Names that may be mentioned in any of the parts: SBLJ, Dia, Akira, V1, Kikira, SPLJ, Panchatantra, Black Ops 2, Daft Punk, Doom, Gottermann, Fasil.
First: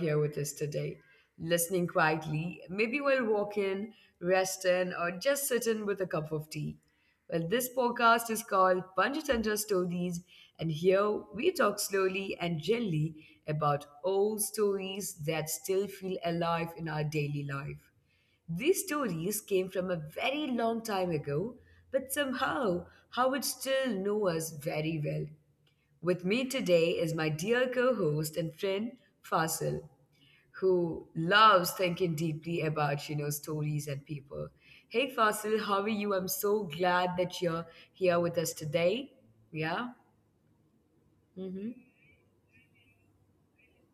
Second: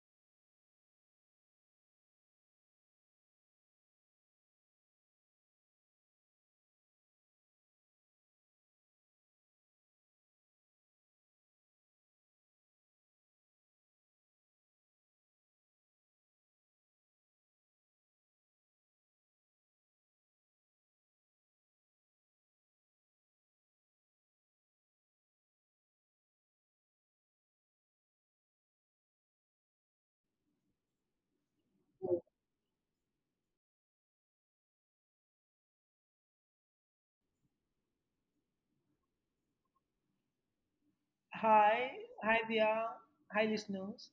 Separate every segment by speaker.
Speaker 1: here with us today, listening quietly, maybe while walking, resting, or just sitting with a cup of tea. Well, this podcast is called Panchatantra Stories, and here we talk slowly and gently about old stories that still feel alive in our daily life. These stories came from a very long time ago, but somehow Howard still know us very well. With me today is my dear co-host and friend Fasil, who loves thinking deeply about stories and people. Hey Fasil, how are you? I'm so glad that you're here with us today. Yeah.
Speaker 2: Hi,
Speaker 1: Mm-hmm.
Speaker 2: hi Dia, hi listeners.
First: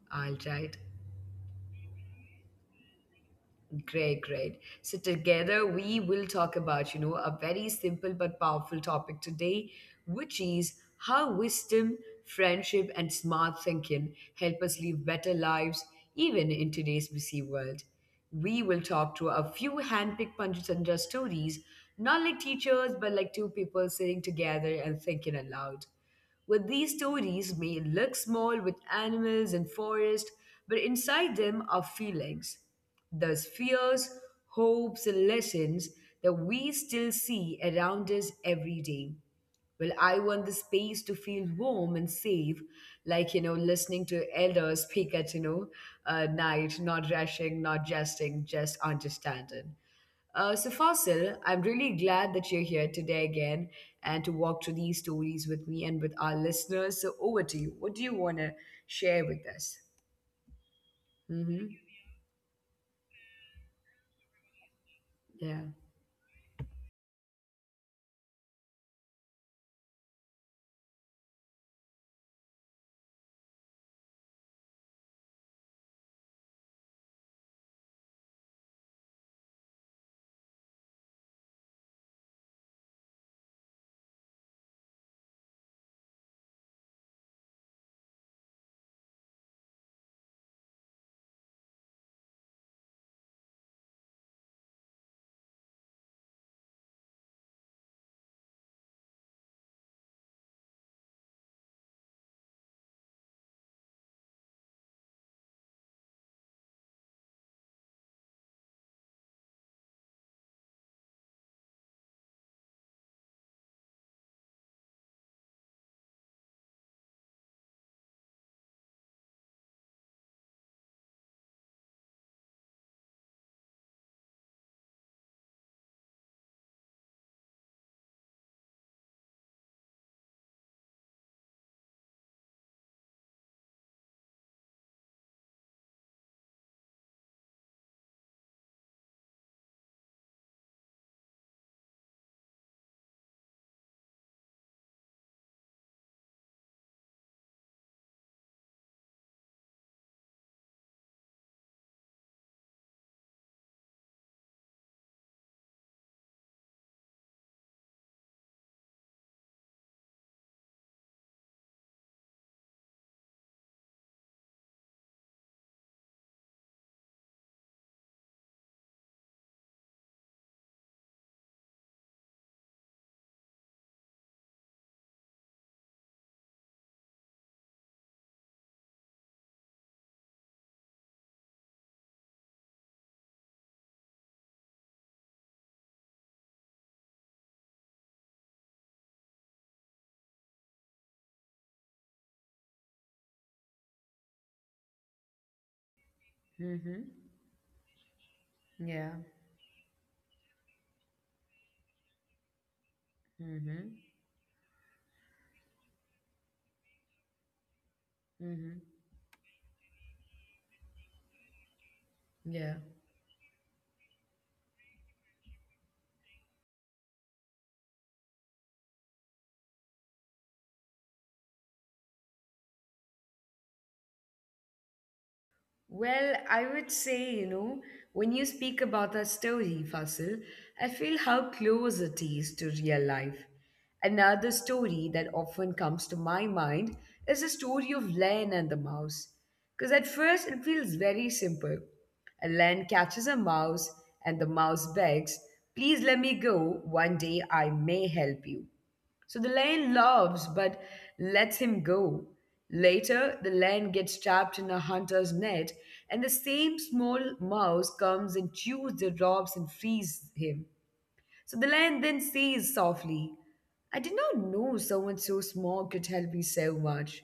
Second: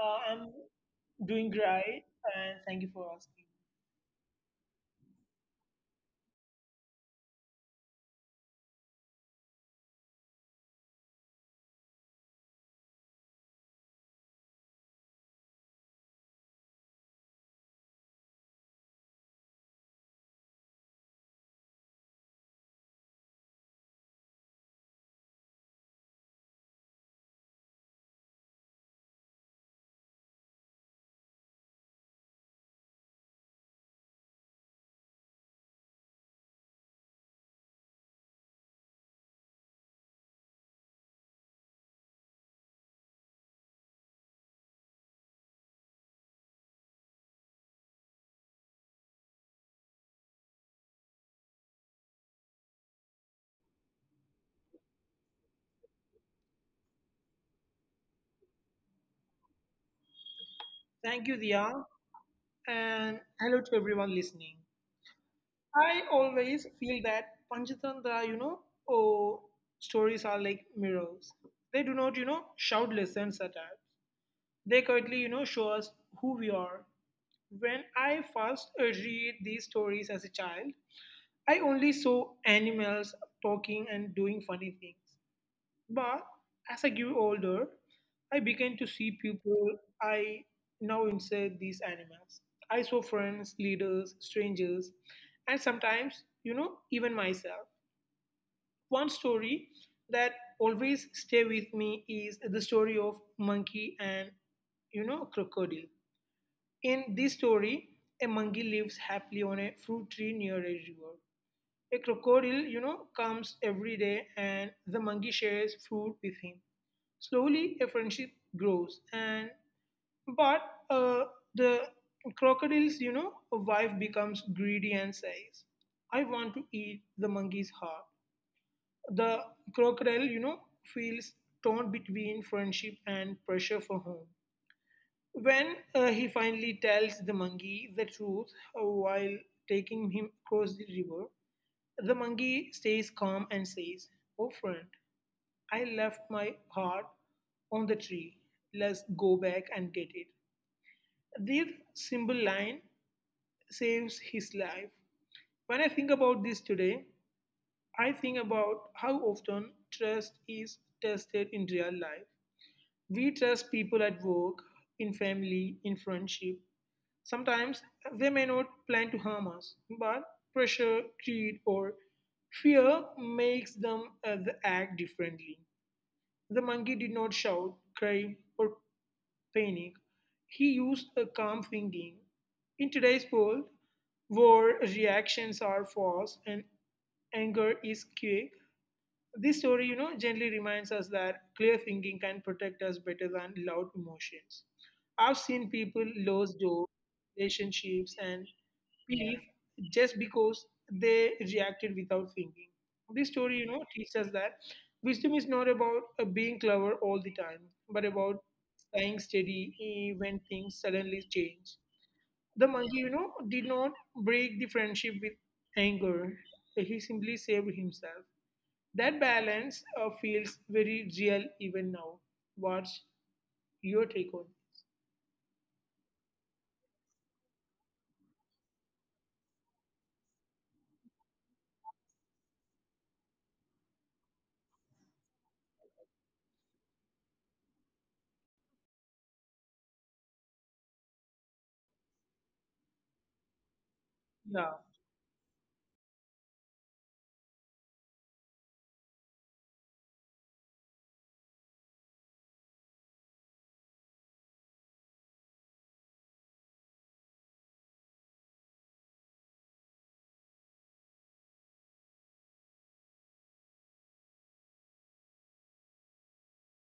Speaker 2: Uh,
Speaker 1: All
Speaker 2: I'm
Speaker 1: right.
Speaker 2: doing great and thank you for asking.
Speaker 1: Great, great. So together we will talk about, you know, a very simple but powerful topic today, which is how wisdom, friendship, and smart thinking help us live better lives even in today's busy world. We will talk to a few handpicked Panchatandra stories, not like teachers, but like two people sitting together and thinking aloud. Well, these stories may look small with animals and forest, but inside them are feelings. Thus, fears, hopes, and lessons that we still see around us every day. Well, I want the space to feel warm and safe, like, you know, listening to elders speak at, night, not rushing, not jesting, just understanding. So, Fasil, I'm really glad that you're here today again and to walk through these stories with me and with our listeners. So, over to you. What do you want to share with us?
Speaker 2: Thank you,
Speaker 1: Mm-hmm.
Speaker 2: Dia, and hello to everyone listening.
Speaker 1: Yeah.
Speaker 2: I always feel that Panchatantra, oh, stories are like mirrors. They do not, shout lessons at us. They quietly, show us who we are. When I first read these stories as a child, I only saw animals talking and doing funny things. But as I grew older, I began to see people I now insert these animals. I saw friends, leaders, strangers, and sometimes, even myself. One story that always stay with me is the story of monkey and crocodile. In this story, a monkey lives happily on a fruit tree near a river. A crocodile, comes every day and the monkey shares food with him. Slowly, a friendship grows, and but uh, the crocodile's, wife becomes greedy and says, "I want to eat the monkey's heart." The crocodile, feels torn between friendship and pressure for home. When he finally tells the monkey the truth while taking him across the river, the monkey stays calm and says, "Oh, friend, I left my heart on the tree. Let's go back and get it." This simple line saves his life. When I think about this today, I think about how often trust is tested in real life. We trust people at work, in family, in friendship. Sometimes they may not plan to harm us, but pressure, greed, or fear makes them the act differently. The monkey did not shout, cry, or panic. He used a calm thinking. In today's world, where reactions are fast and anger is quick, this story, gently reminds us that clear thinking can protect us better than loud emotions. I've seen people lose doors,
Speaker 1: Mm-hmm.
Speaker 2: relationships, and
Speaker 1: Yeah.
Speaker 2: belief just because they reacted without thinking. This story,
Speaker 1: Mm-hmm.
Speaker 2: teaches us that wisdom is not about being clever all the time, but about
Speaker 1: Mm-hmm.
Speaker 2: staying steady when things suddenly change. The
Speaker 1: Yeah.
Speaker 2: monkey, did not break the friendship with anger. He simply saved himself. That balance feels very real even now. What's your take on?
Speaker 1: Well, I would say, you know, when you speak about that story, Fasil, I feel how close it is to real life. Another story that often comes to my mind is the story of Len and the mouse. Because at first it feels very simple. A Len catches a mouse and the
Speaker 2: Yeah,
Speaker 1: mouse begs, please let me go. One day I may help you. So the lion laughs but lets him go. Later, the lion gets trapped in a hunter's net, and the same small mouse comes and chews the ropes and frees him. So the lion then says softly, I did not know someone so small could help me so much.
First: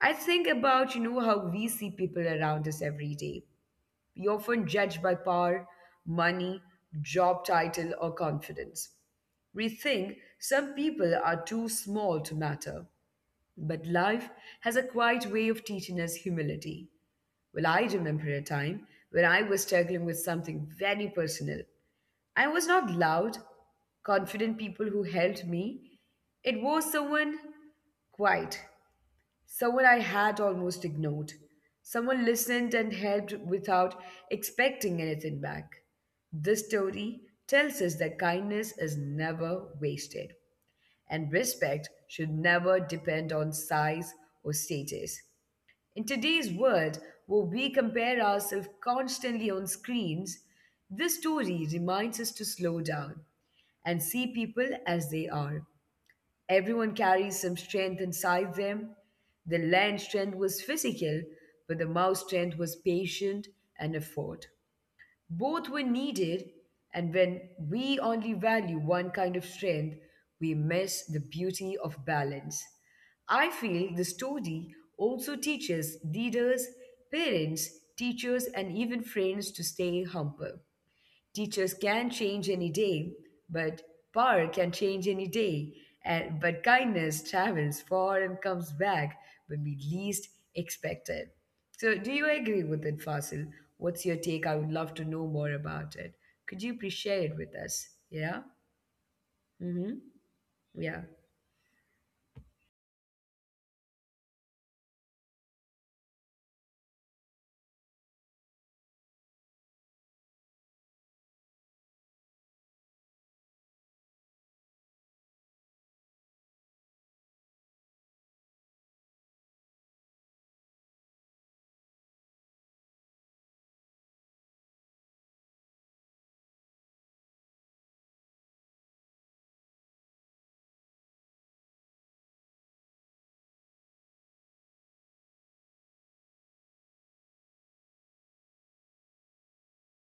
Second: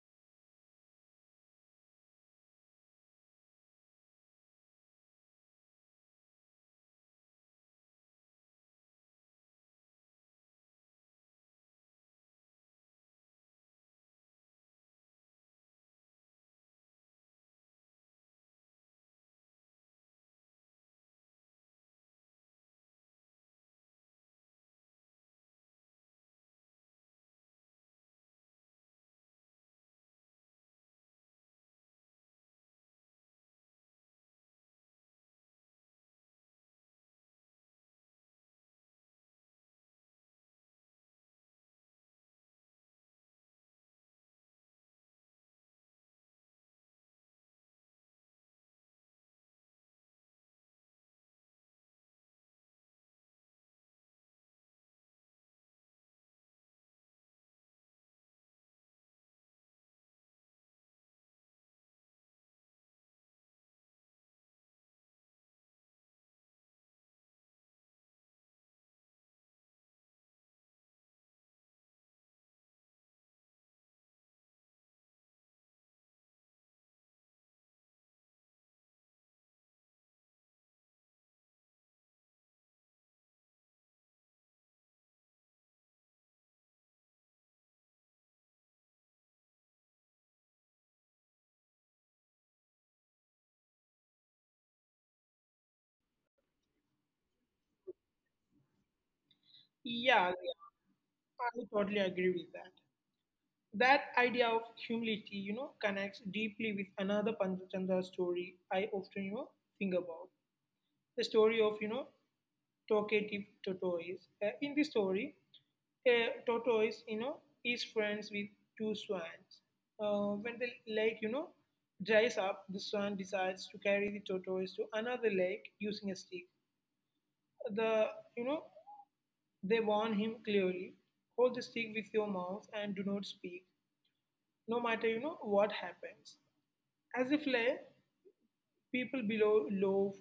Speaker 1: I think about, you know, how we see people around us every day. We often judge by power, money, job title, or confidence. We think some people are too small to matter, but life has a quiet way of teaching us humility. Well, I remember a time when I was struggling with something very personal. I was not loud, confident people who helped me. It was someone quiet. Someone I had almost ignored. Someone listened and helped without expecting anything back. This story tells us that kindness is never wasted, and respect should never depend on size or status. In today's world, where we compare ourselves constantly on screens, this story reminds us to slow down and see people as they are. Everyone carries some strength inside them. The land strength was physical, but the mouse strength was patient and effort. Both were needed, and when we only value one kind of strength, we miss the beauty of balance. I feel the story also teaches leaders, parents, teachers, and even friends to stay humble. Teachers can change any day, but power can change any day. And, but kindness travels far and comes back when we least expect it. So, do you agree with it, Fasil? What's your take? I would love to know more about it. Could you please share it with us? Yeah? Mm-hmm.
Speaker 2: yeah,
Speaker 1: Yeah.
Speaker 2: yeah, I totally agree with that. That idea of humility, connects deeply with another Panchachandra story I often, think about. The story of, talkative tortoise. In this story, a tortoise, is friends with two swans. When the lake, dries up, the swan decides to carry the tortoise to another lake using a stick. The, you know, they warn him clearly: hold the stick with your mouth and do not speak, no matter what happens. As if lay people below love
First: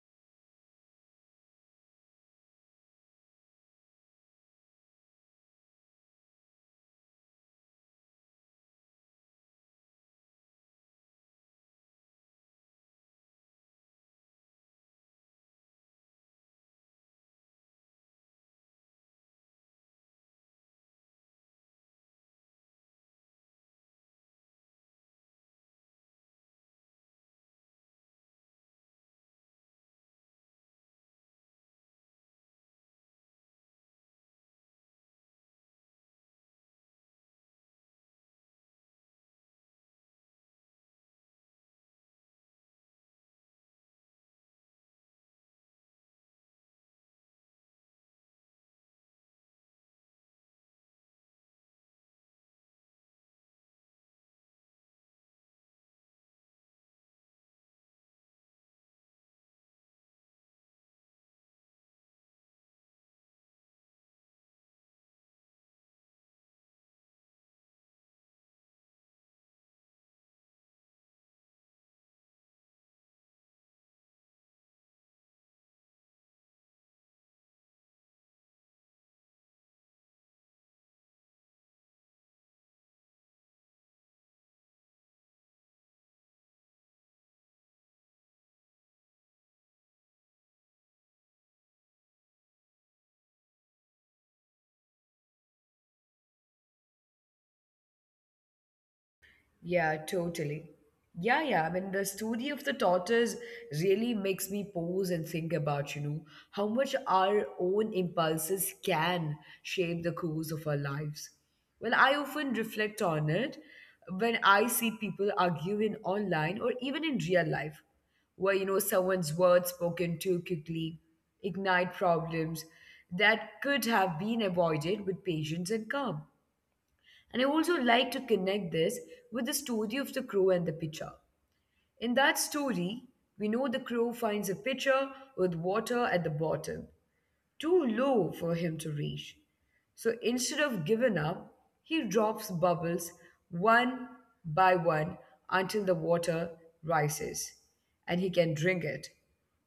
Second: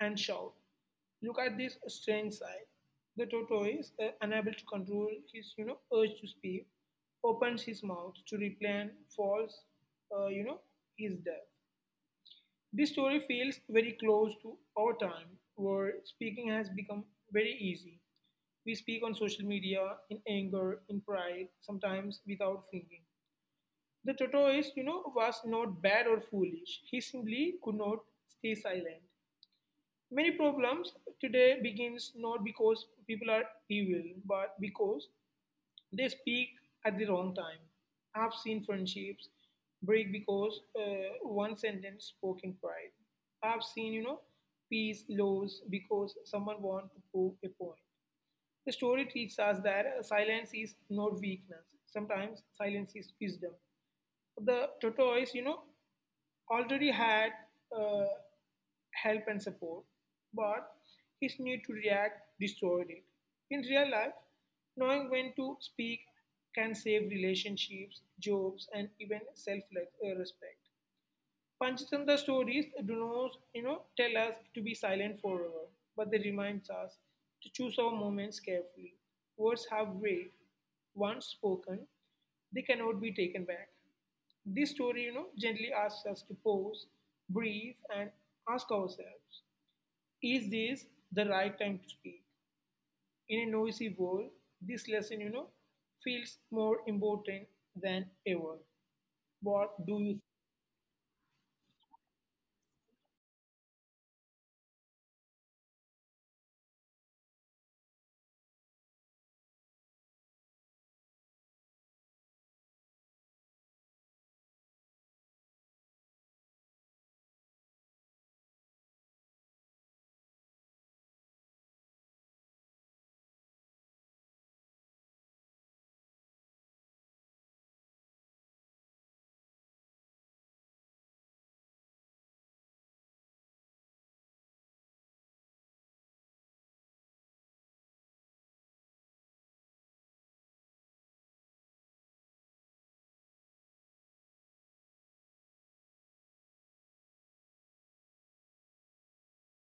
Speaker 2: and shout. Look at this strange sight. The tortoise, unable to control his urge to speak, opens his mouth to reply and falls, uh, you know, his death. This story feels very close to our time, where speaking has become very easy. We speak on social media in anger, in pride, sometimes without thinking. The tortoise, was not bad or foolish. He simply could not stay silent. Many problems today begins not because people are evil, but because they speak at the wrong time. I've seen friendships break because one sentence spoken pride. I've seen, peace lows because someone wants to prove a point. The story teaches us that silence is not weakness. Sometimes silence is wisdom. The tortoise, already had uh, help and support, but his need to react destroyed it. In real life, knowing when to speak can save relationships, jobs, and even self respect. Panchtantra stories do not, tell us to be silent forever, but they remind us to choose our moments carefully. Words have weight. Once spoken, they cannot be taken back. This story, gently asks us to pause, breathe, and ask ourselves, is this the right time to speak? In a noisy world, this lesson, feels more important than ever. What do
Speaker 1: Yeah,
Speaker 2: you
Speaker 1: totally. Yeah, yeah. I mean, the story of the tortoise really makes me pause and think about, you know, how much our own impulses can shape the course of our lives. Well, I often reflect on it when I see people arguing online or even in real life, where, you know, someone's words spoken too quickly ignite problems that could have been avoided with patience and calm. And I also like to connect this with the story of the crow and the pitcher. In that story, we know the crow finds a pitcher with water at the bottom too low for him to reach. So instead of giving up, he drops bubbles one by one until the water rises and he can drink it.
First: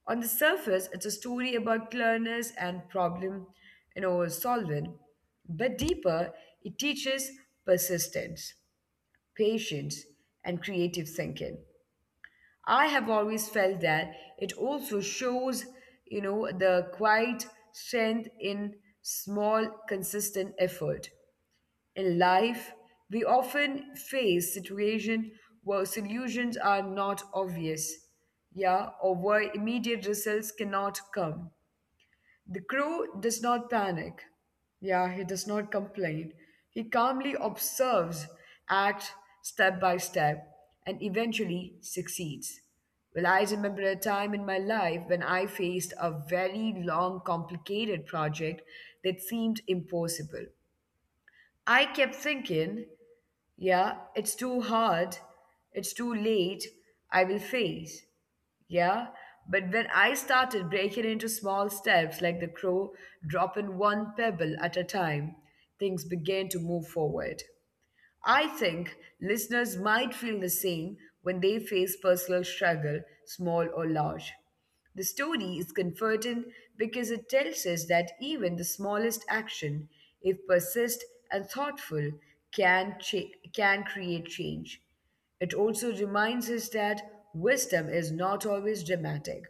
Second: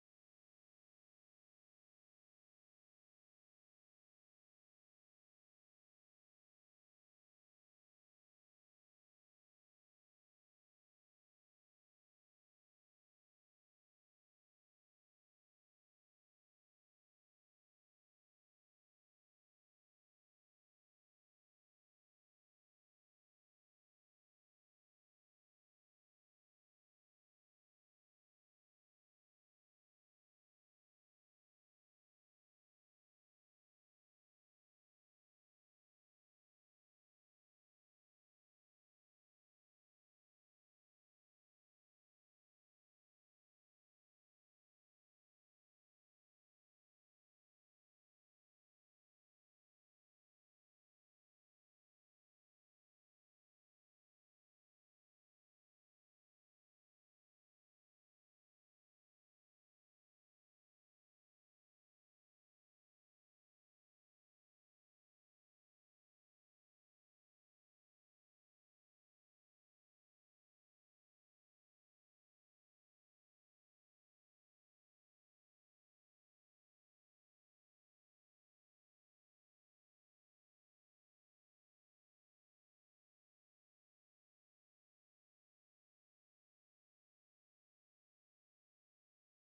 Speaker 1: On the surface, it's a story about cleverness and problem, solving, but deeper, it teaches persistence, patience, and creative thinking. I have always felt that it also shows, you know, the quiet strength in small, consistent effort. In life, we often face situations where solutions are not obvious, yeah, or where immediate results cannot come. The crow does not panic. Yeah, he does not complain. He calmly observes, acts step by step, and eventually succeeds. Well, I remember a time in my life when I faced a very long, complicated project that seemed impossible. I kept thinking, yeah, it's too hard. It's too late. I will face. Yeah, but when I started breaking into small steps like the crow dropping one pebble at a time, things began to move forward. I think listeners might feel the same when they face personal struggle, small or large. The story is comforting because it tells us that even the smallest action, if persist and thoughtful, can create change. It also reminds us that wisdom is not always dramatic.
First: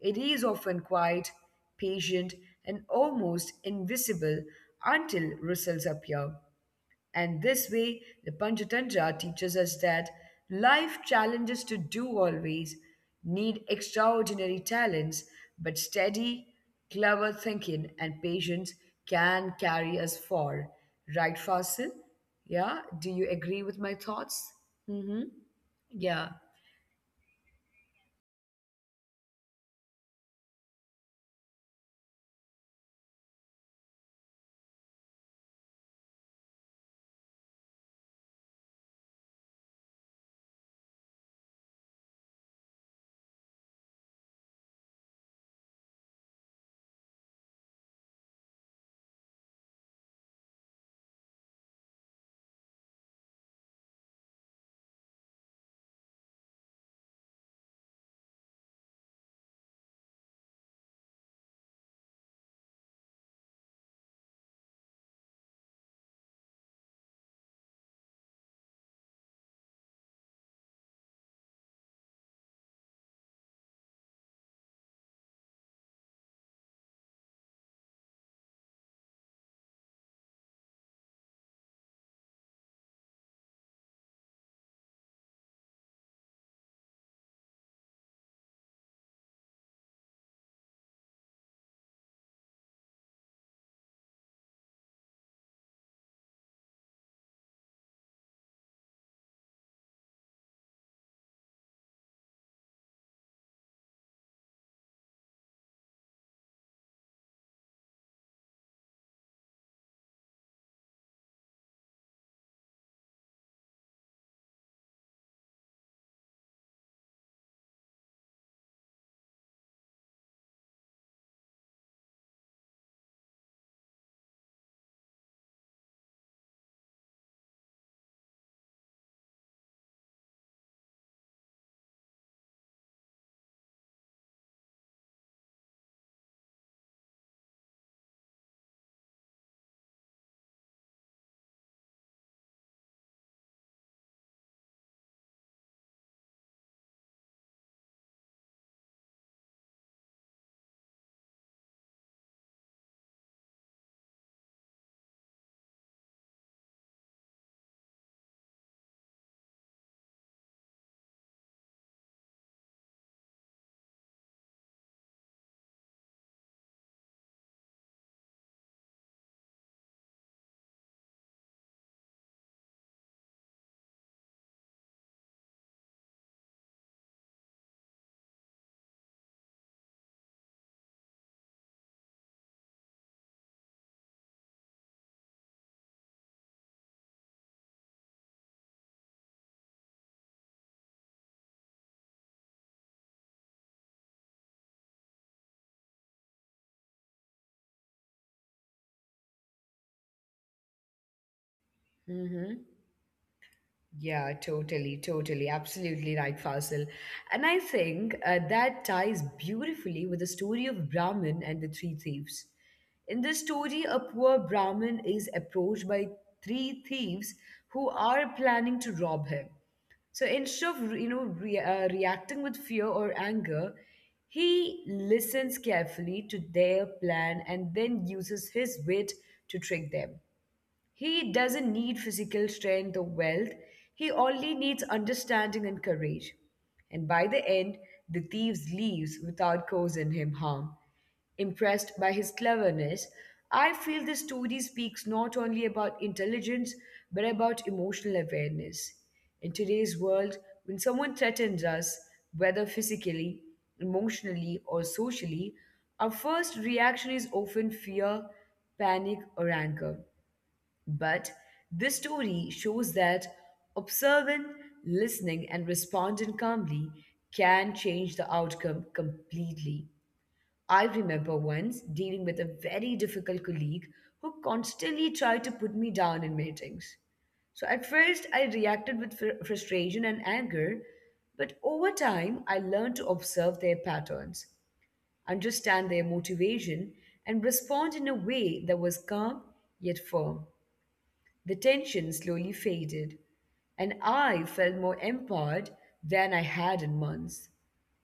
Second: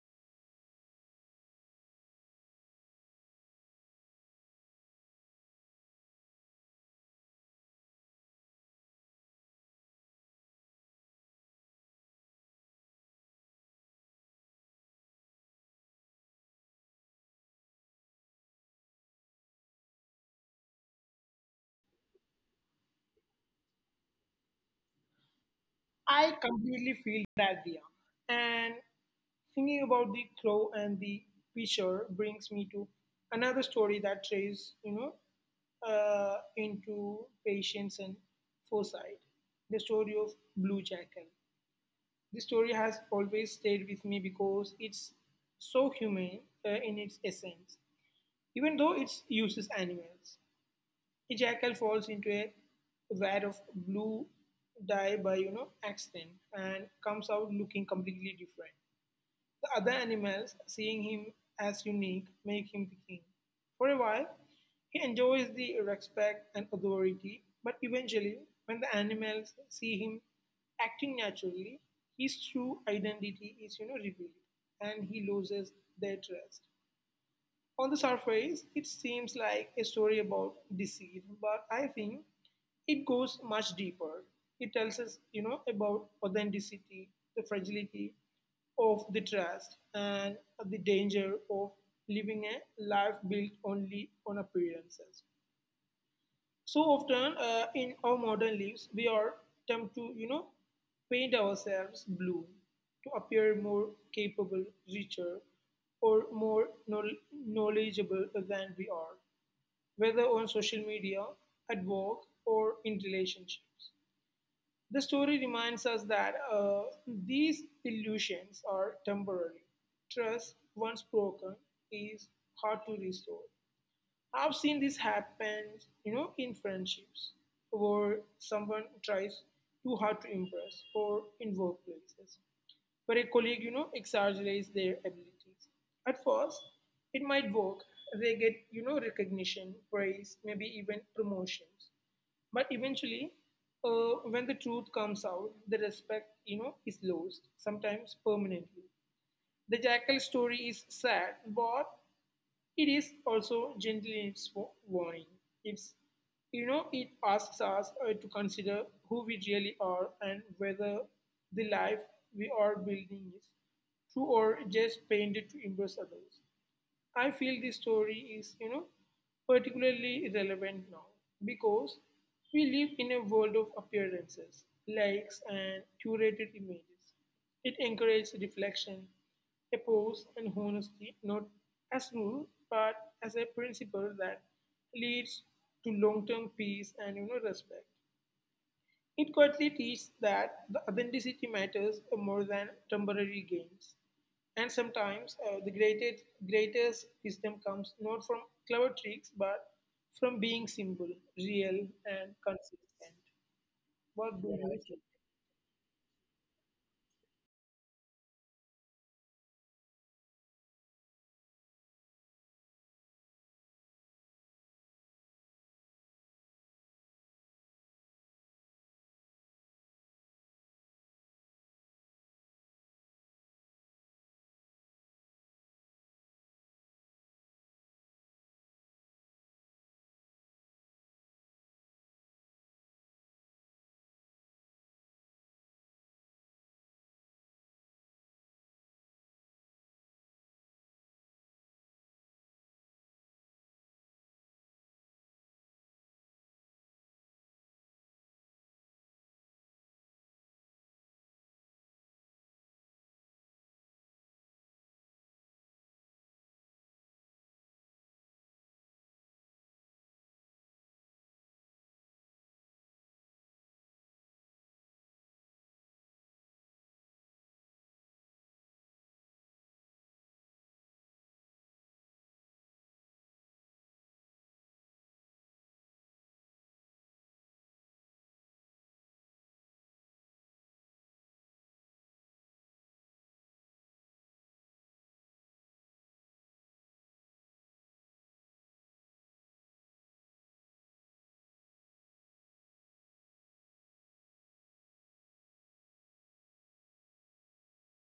Speaker 1: It is often quiet, patient, and almost invisible until results appear. And this way, the Panchatantra teaches us that life challenges to do always need extraordinary talents, but steady, clever thinking and patience can carry us far. Right, Fasil? Yeah, do you agree with my thoughts? Mm-hmm. Yeah.
Speaker 2: I completely feel that idea. And thinking about the crow and the pitcher brings me to another story that traces, into patience and foresight. The story of Blue Jackal. This story has always stayed with me because it's so humane in its essence, even though it uses animals. A jackal falls into a vat of blue dye by accident and comes out looking completely different. The other animals, seeing him as unique, make him the king. For a while, he enjoys the respect and authority, but eventually, when the animals see him acting naturally, his true identity is revealed, and he loses their trust. On the surface, it seems like a story about deceit, but I think it goes much deeper. It tells us, about authenticity, the fragility of the trust, and the danger of living a life built only on appearances. So often in our modern lives we are tempted to paint ourselves blue to appear more capable, richer, or more knowledgeable than we are, whether on social media, at work, or in relationships. The story reminds us that these illusions are temporary. Trust once broken is hard to restore. I've seen this happen, in friendships where someone tries too hard to impress, or in workplaces where a colleague, exaggerates their abilities. At first, it might work. They get, recognition, praise, maybe even promotions. But eventually, when the truth comes out, the respect, is lost, sometimes permanently. The jackal story is sad, but it is also gently in its warning. It's, it asks us to consider who we really are and whether the life we are building is true or just painted to impress others. I feel this story is, particularly relevant now because we live in a world of appearances, likes, and curated images. It encourages reflection, a pause, and honesty, not as rule, but as a principle that leads to long-term peace and respect. It quietly teaches that the authenticity matters more than temporary gains. And sometimes the greatest wisdom comes not from clever tricks, but from being simple, real, and
Speaker 1: Mm-hmm.
Speaker 2: consistent.
Speaker 1: Yeah,
Speaker 2: What do you think?
Speaker 1: totally, totally, absolutely right, Fasil. And I think that ties beautifully with the story of Brahmin and the three thieves. In this story, a poor Brahmin is approached by three thieves who are planning to rob him. So instead of reacting with fear or anger, he listens carefully to their plan and then uses his wit to trick them. He doesn't need physical strength or wealth, he only needs understanding and courage. And by the end, the thief leaves without causing him harm. Impressed by his cleverness, I feel the story speaks not only about intelligence but about emotional awareness. In today's world, when someone threatens us, whether physically, emotionally, or socially, our first reaction is often fear, panic, or anger. But this story shows that observing, listening, and responding calmly can change the outcome completely. I remember once dealing with a very difficult colleague who constantly tried to put me down in meetings. So at first, I reacted with frustration and anger, but over time, I learned to observe their patterns, understand their motivation, and respond in a way that was calm yet firm. The tension slowly faded, and I felt more empowered than I had in months.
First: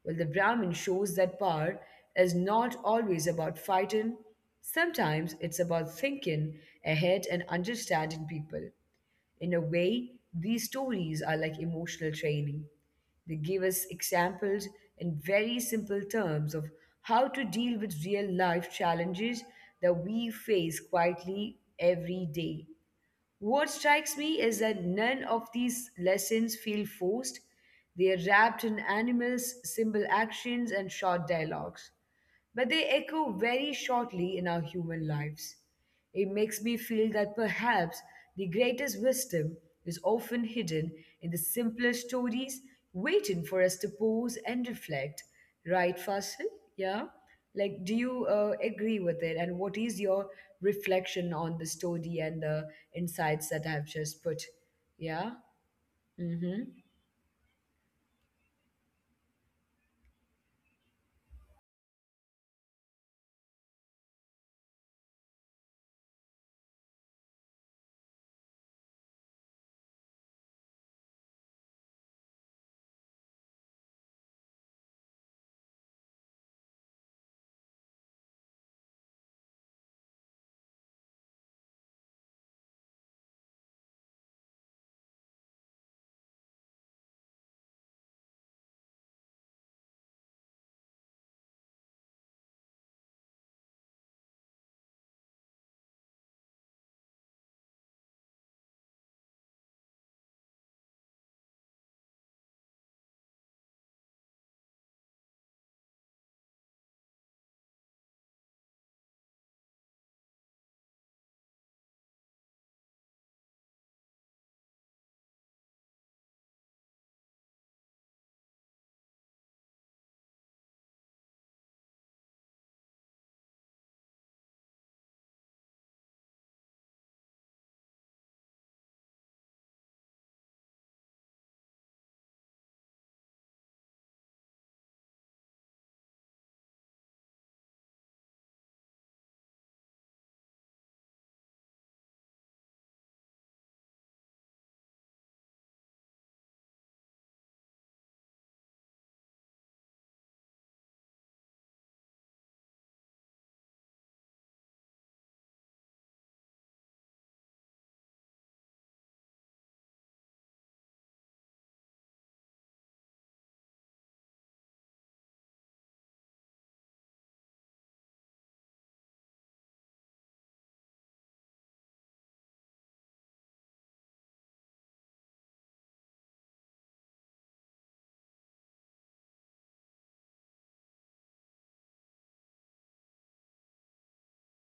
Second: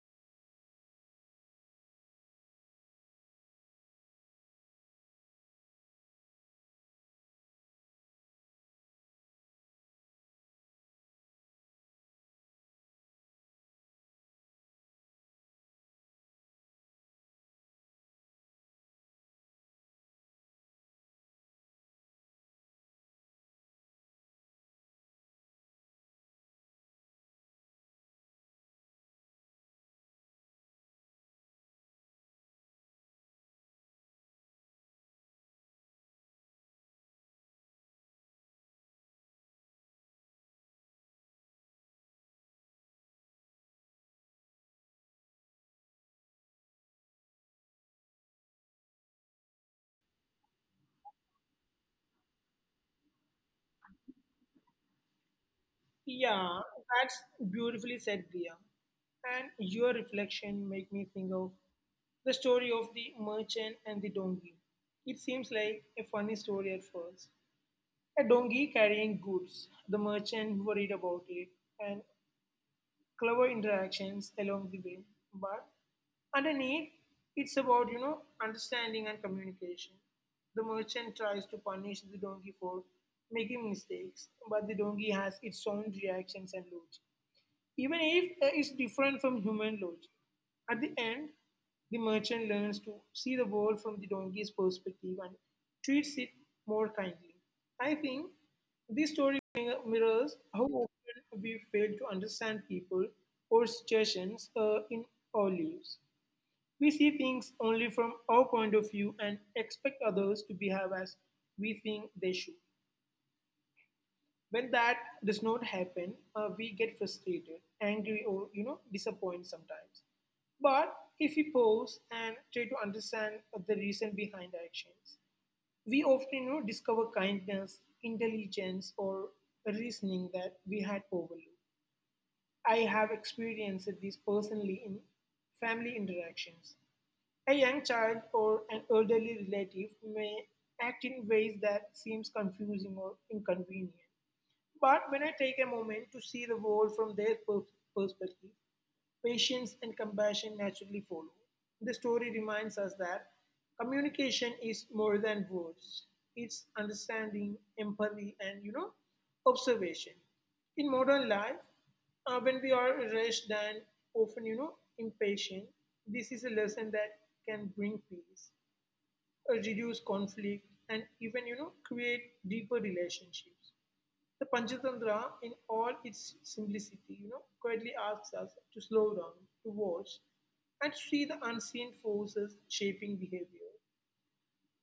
Speaker 1: Well, the Brahmin shows that power is not always about fighting, sometimes it's about thinking ahead and understanding people. In a way, these stories are like emotional training. They give us examples in very simple terms of how to deal with real life challenges that we face quietly every day. What strikes me is that none of these lessons feel forced. They are wrapped in animals, simple actions, and short dialogues but they echo very shortly in our human lives. It makes me feel that perhaps the greatest wisdom is often hidden in the simpler stories, waiting for us to pause and reflect. Right, Fasil? Yeah? Like, do you agree with it? And what is your reflection on the story and the insights that I've just put? Yeah? Mm hmm.
Speaker 2: Yeah, that's beautifully said, Priya. And your reflection make me think of the story of the merchant and the donkey. It seems like a funny story at first. A donkey carrying goods, the merchant worried about it, and clever interactions along the way. But underneath, it's about, understanding and communication. The merchant tries to punish the donkey for making mistakes, but the donkey has its own reactions and logic even if it's different from human logic. At the end, the merchant learns to see the world from the donkey's perspective and treats it more kindly. I think this story mirrors how often we fail to understand people or situations in our lives. We see things only from our point of view and expect others to behave as we think they should. When that does not happen, we get frustrated, angry, or disappointed sometimes. But if we pause and try to understand the reason behind actions, we often discover kindness, intelligence, or reasoning that we had overlooked. I have experienced this personally in family interactions. A young child or an elderly relative may act in ways that seems confusing or inconvenient, but when I take a moment to see the world from their perspective, patience and compassion naturally follow. The story reminds us that communication is more than words. It's understanding, empathy, and observation. In modern life, when we are rushed and often, impatient, this is a lesson that can bring peace, reduce conflict, and even, create deeper relationships. The Panchatantra, in all its simplicity, quietly asks us to slow down, to watch, and see the unseen forces shaping behavior.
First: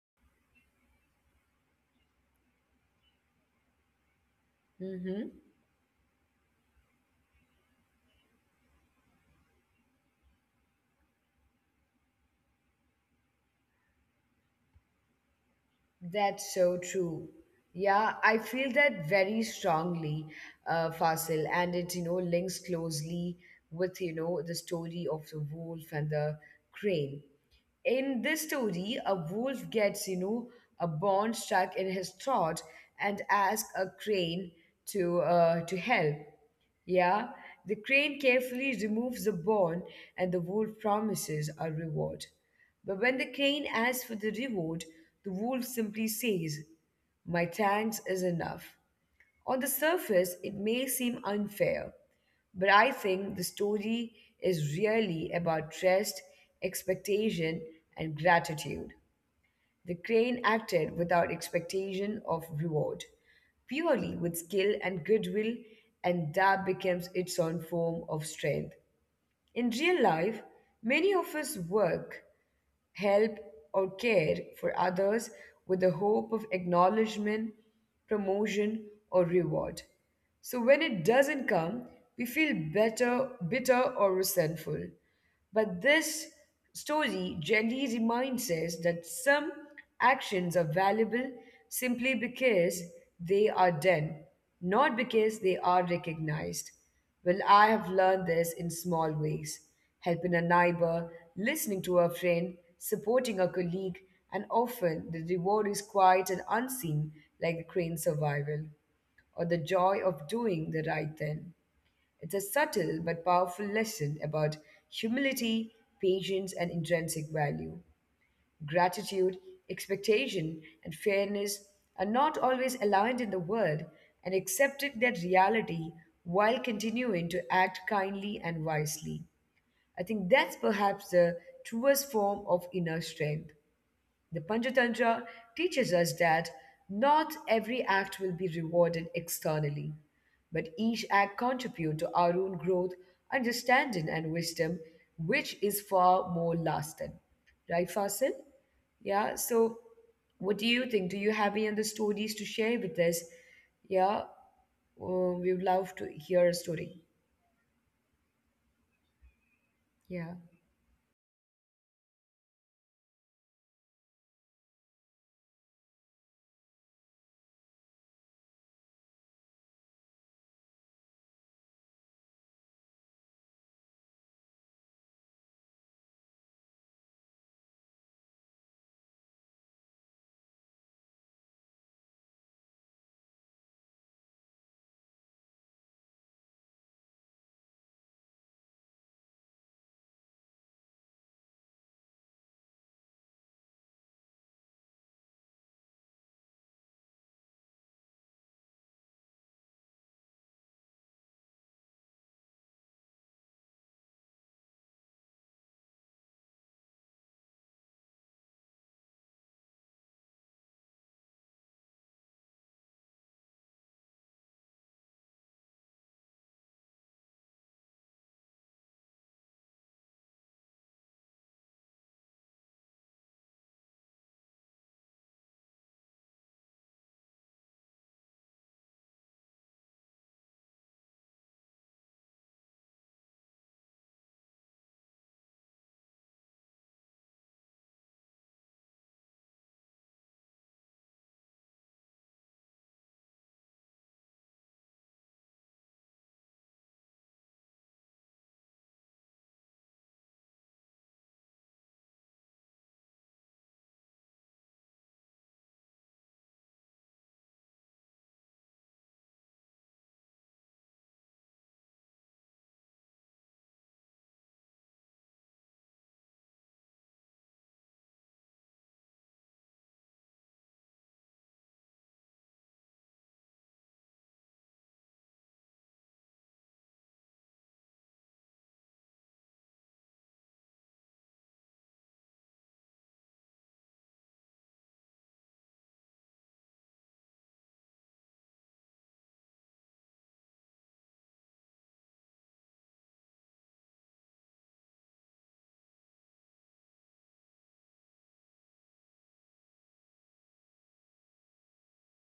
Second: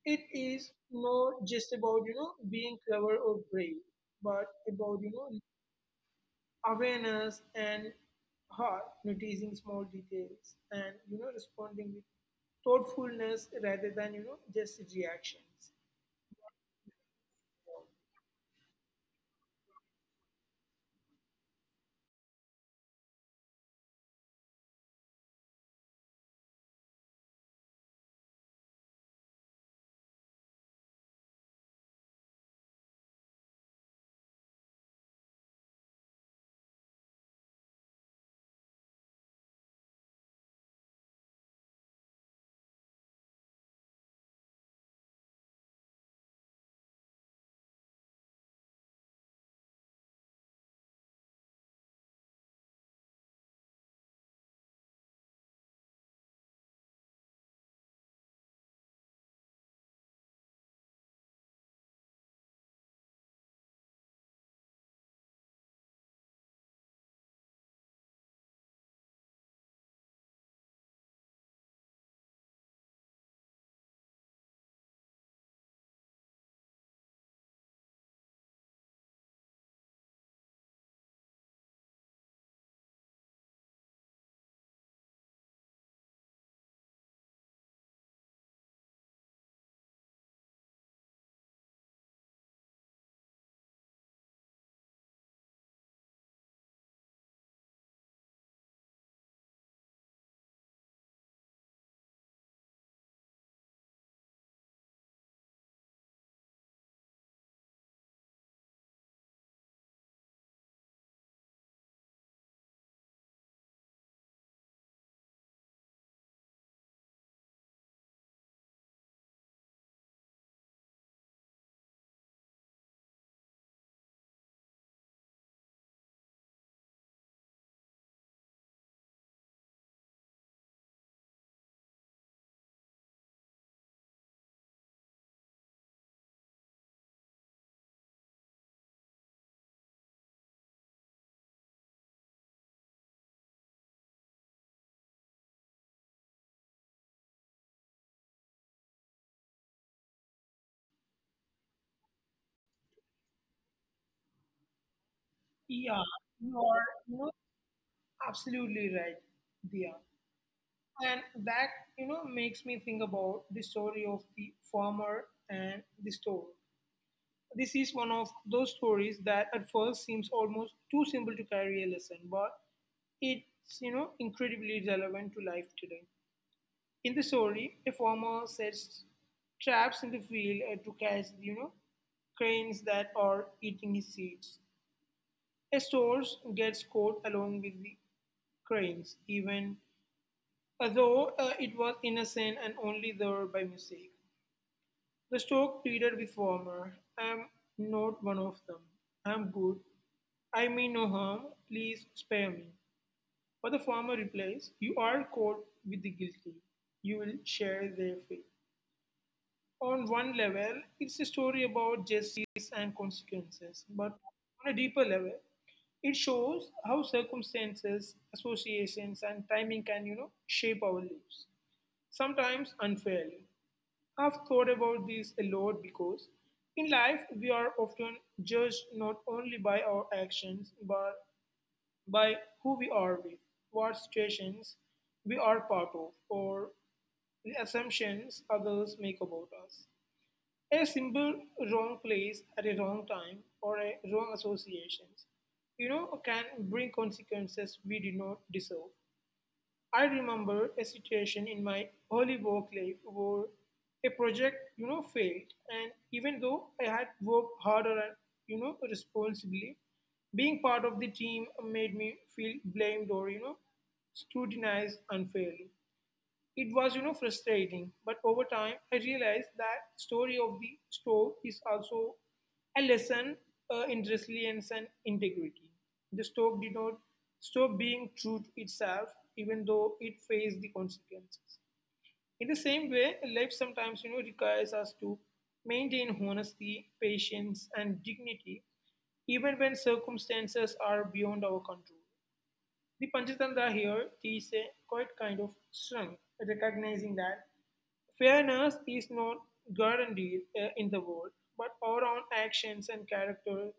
Speaker 2: It is not just about being clever or brave, but
Speaker 1: Mm
Speaker 2: about
Speaker 1: hmm.
Speaker 2: awareness and heart, noticing small details, and responding with thoughtfulness rather than just reactions.
Speaker 1: That's so true. Yeah, I feel that very strongly, Fasil, and it links closely with the story of the wolf and the crane. In this story, a wolf gets, you know, a bone stuck in his throat and asks a crane to help. Yeah, the crane carefully removes the bone and the wolf promises a reward. But when the crane asks for the reward, the wolf simply says, my thanks is enough. On the surface, it may seem unfair, but I think the story is really about trust, expectation, and gratitude. The crane acted without expectation of reward, purely with skill and goodwill, and that becomes its own form of strength. In real life, many of us work help, or care for others with the hope of acknowledgement, promotion, or reward. So when it doesn't come, we feel better, bitter, or resentful. But this story gently reminds us that some actions are valuable simply because they are done, not because they are recognized. Well, I have learned this in small ways helping a neighbor, listening to a friend, supporting a colleague, and often the reward is quiet and unseen, like a crane survival or the joy of doing the right thing. It's a subtle but powerful lesson about humility, patience, and intrinsic value. Gratitude, expectation, and fairness are not always aligned in the world, and accepting that reality while continuing to act kindly and wisely. I think that's perhaps the truest form of inner strength. The Panchatantra teaches us that not every act will be rewarded externally, but each act contributes to our own growth, understanding, and wisdom, which is far more lasting. Right, Fasil? Yeah, so what do you think? Do you have any other stories to share with us? Yeah, we
Speaker 2: Yeah,
Speaker 1: would love to
Speaker 2: you are
Speaker 1: hear a story.
Speaker 2: absolutely right, Dia.
Speaker 1: Yeah.
Speaker 2: And that, makes me think about the story of the farmer and the store. This is one of those stories that at first seems almost too simple to carry a lesson, but it's, incredibly relevant to life today. In the story, a farmer sets traps in the field to catch, cranes that are eating his seeds. A store gets caught along with the cranes, even though it was innocent and only there by mistake. The stork pleaded with Farmer, "I'm not one of them. I'm good. I mean no harm. Please spare me. But the farmer replies, you are caught with the guilty. You will share their fate. On one level, it's a story about justice and consequences. But on a deeper level, it shows how circumstances, associations, and timing can, shape our lives, sometimes unfairly. I've thought about this a lot because in life we are often judged not only by our actions but by who we are with, what situations we are part of, or the assumptions others make about us. A simple wrong place at a wrong time or a wrong associations, can bring consequences we did not deserve. I remember a situation in my early work life where a project failed. And even though I had worked harder and, responsibly, being part of the team made me feel blamed or, scrutinized unfairly. It was frustrating, but over time I realized that story of the stove is also a lesson in resilience and integrity. The stove did not stop being true to itself, even though it faced the consequences. In the same way, life sometimes requires us to maintain honesty, patience, and dignity, even when circumstances are beyond our control. The Panchatantra here is a quite kind of strength, recognizing that fairness is not guaranteed in the world, but our own actions and character,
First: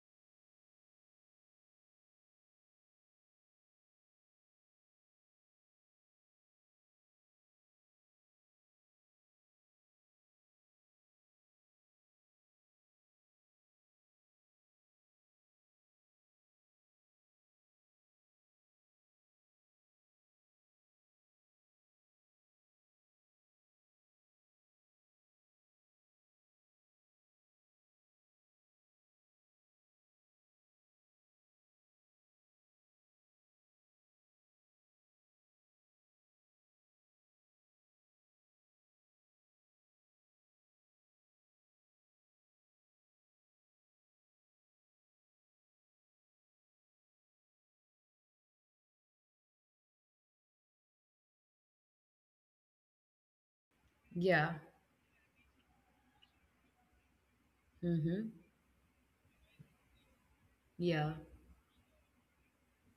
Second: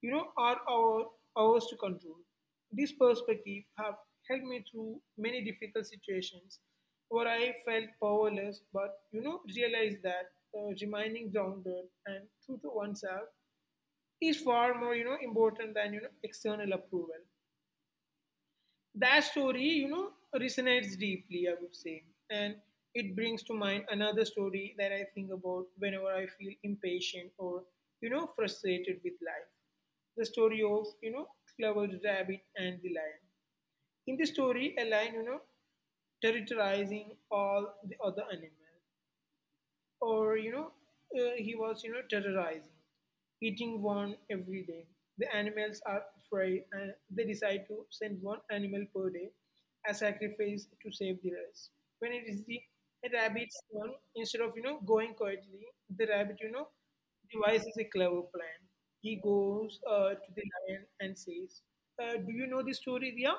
Speaker 2: are our ours to control. This perspective have helped me through many difficult situations where I felt powerless, but realized that remaining grounded and true to oneself is far more important than external approval. That story resonates deeply, I would say. And it brings to mind another story that I think about whenever I feel impatient or, frustrated with life. The story of, clever rabbit and the lion. In the story, a lion, terrorizing all the other animals, or he was terrorizing, eating one every day. The animals are afraid, and they decide to send one animal per day as sacrifice to save the rest. When it is the rabbit's turn, instead of
Speaker 1: Yeah.
Speaker 2: going quietly, the rabbit devises a clever plan.
Speaker 1: Mm-hmm.
Speaker 2: He goes to the lion and
Speaker 1: Yeah.
Speaker 2: says, do you know the story, Ria?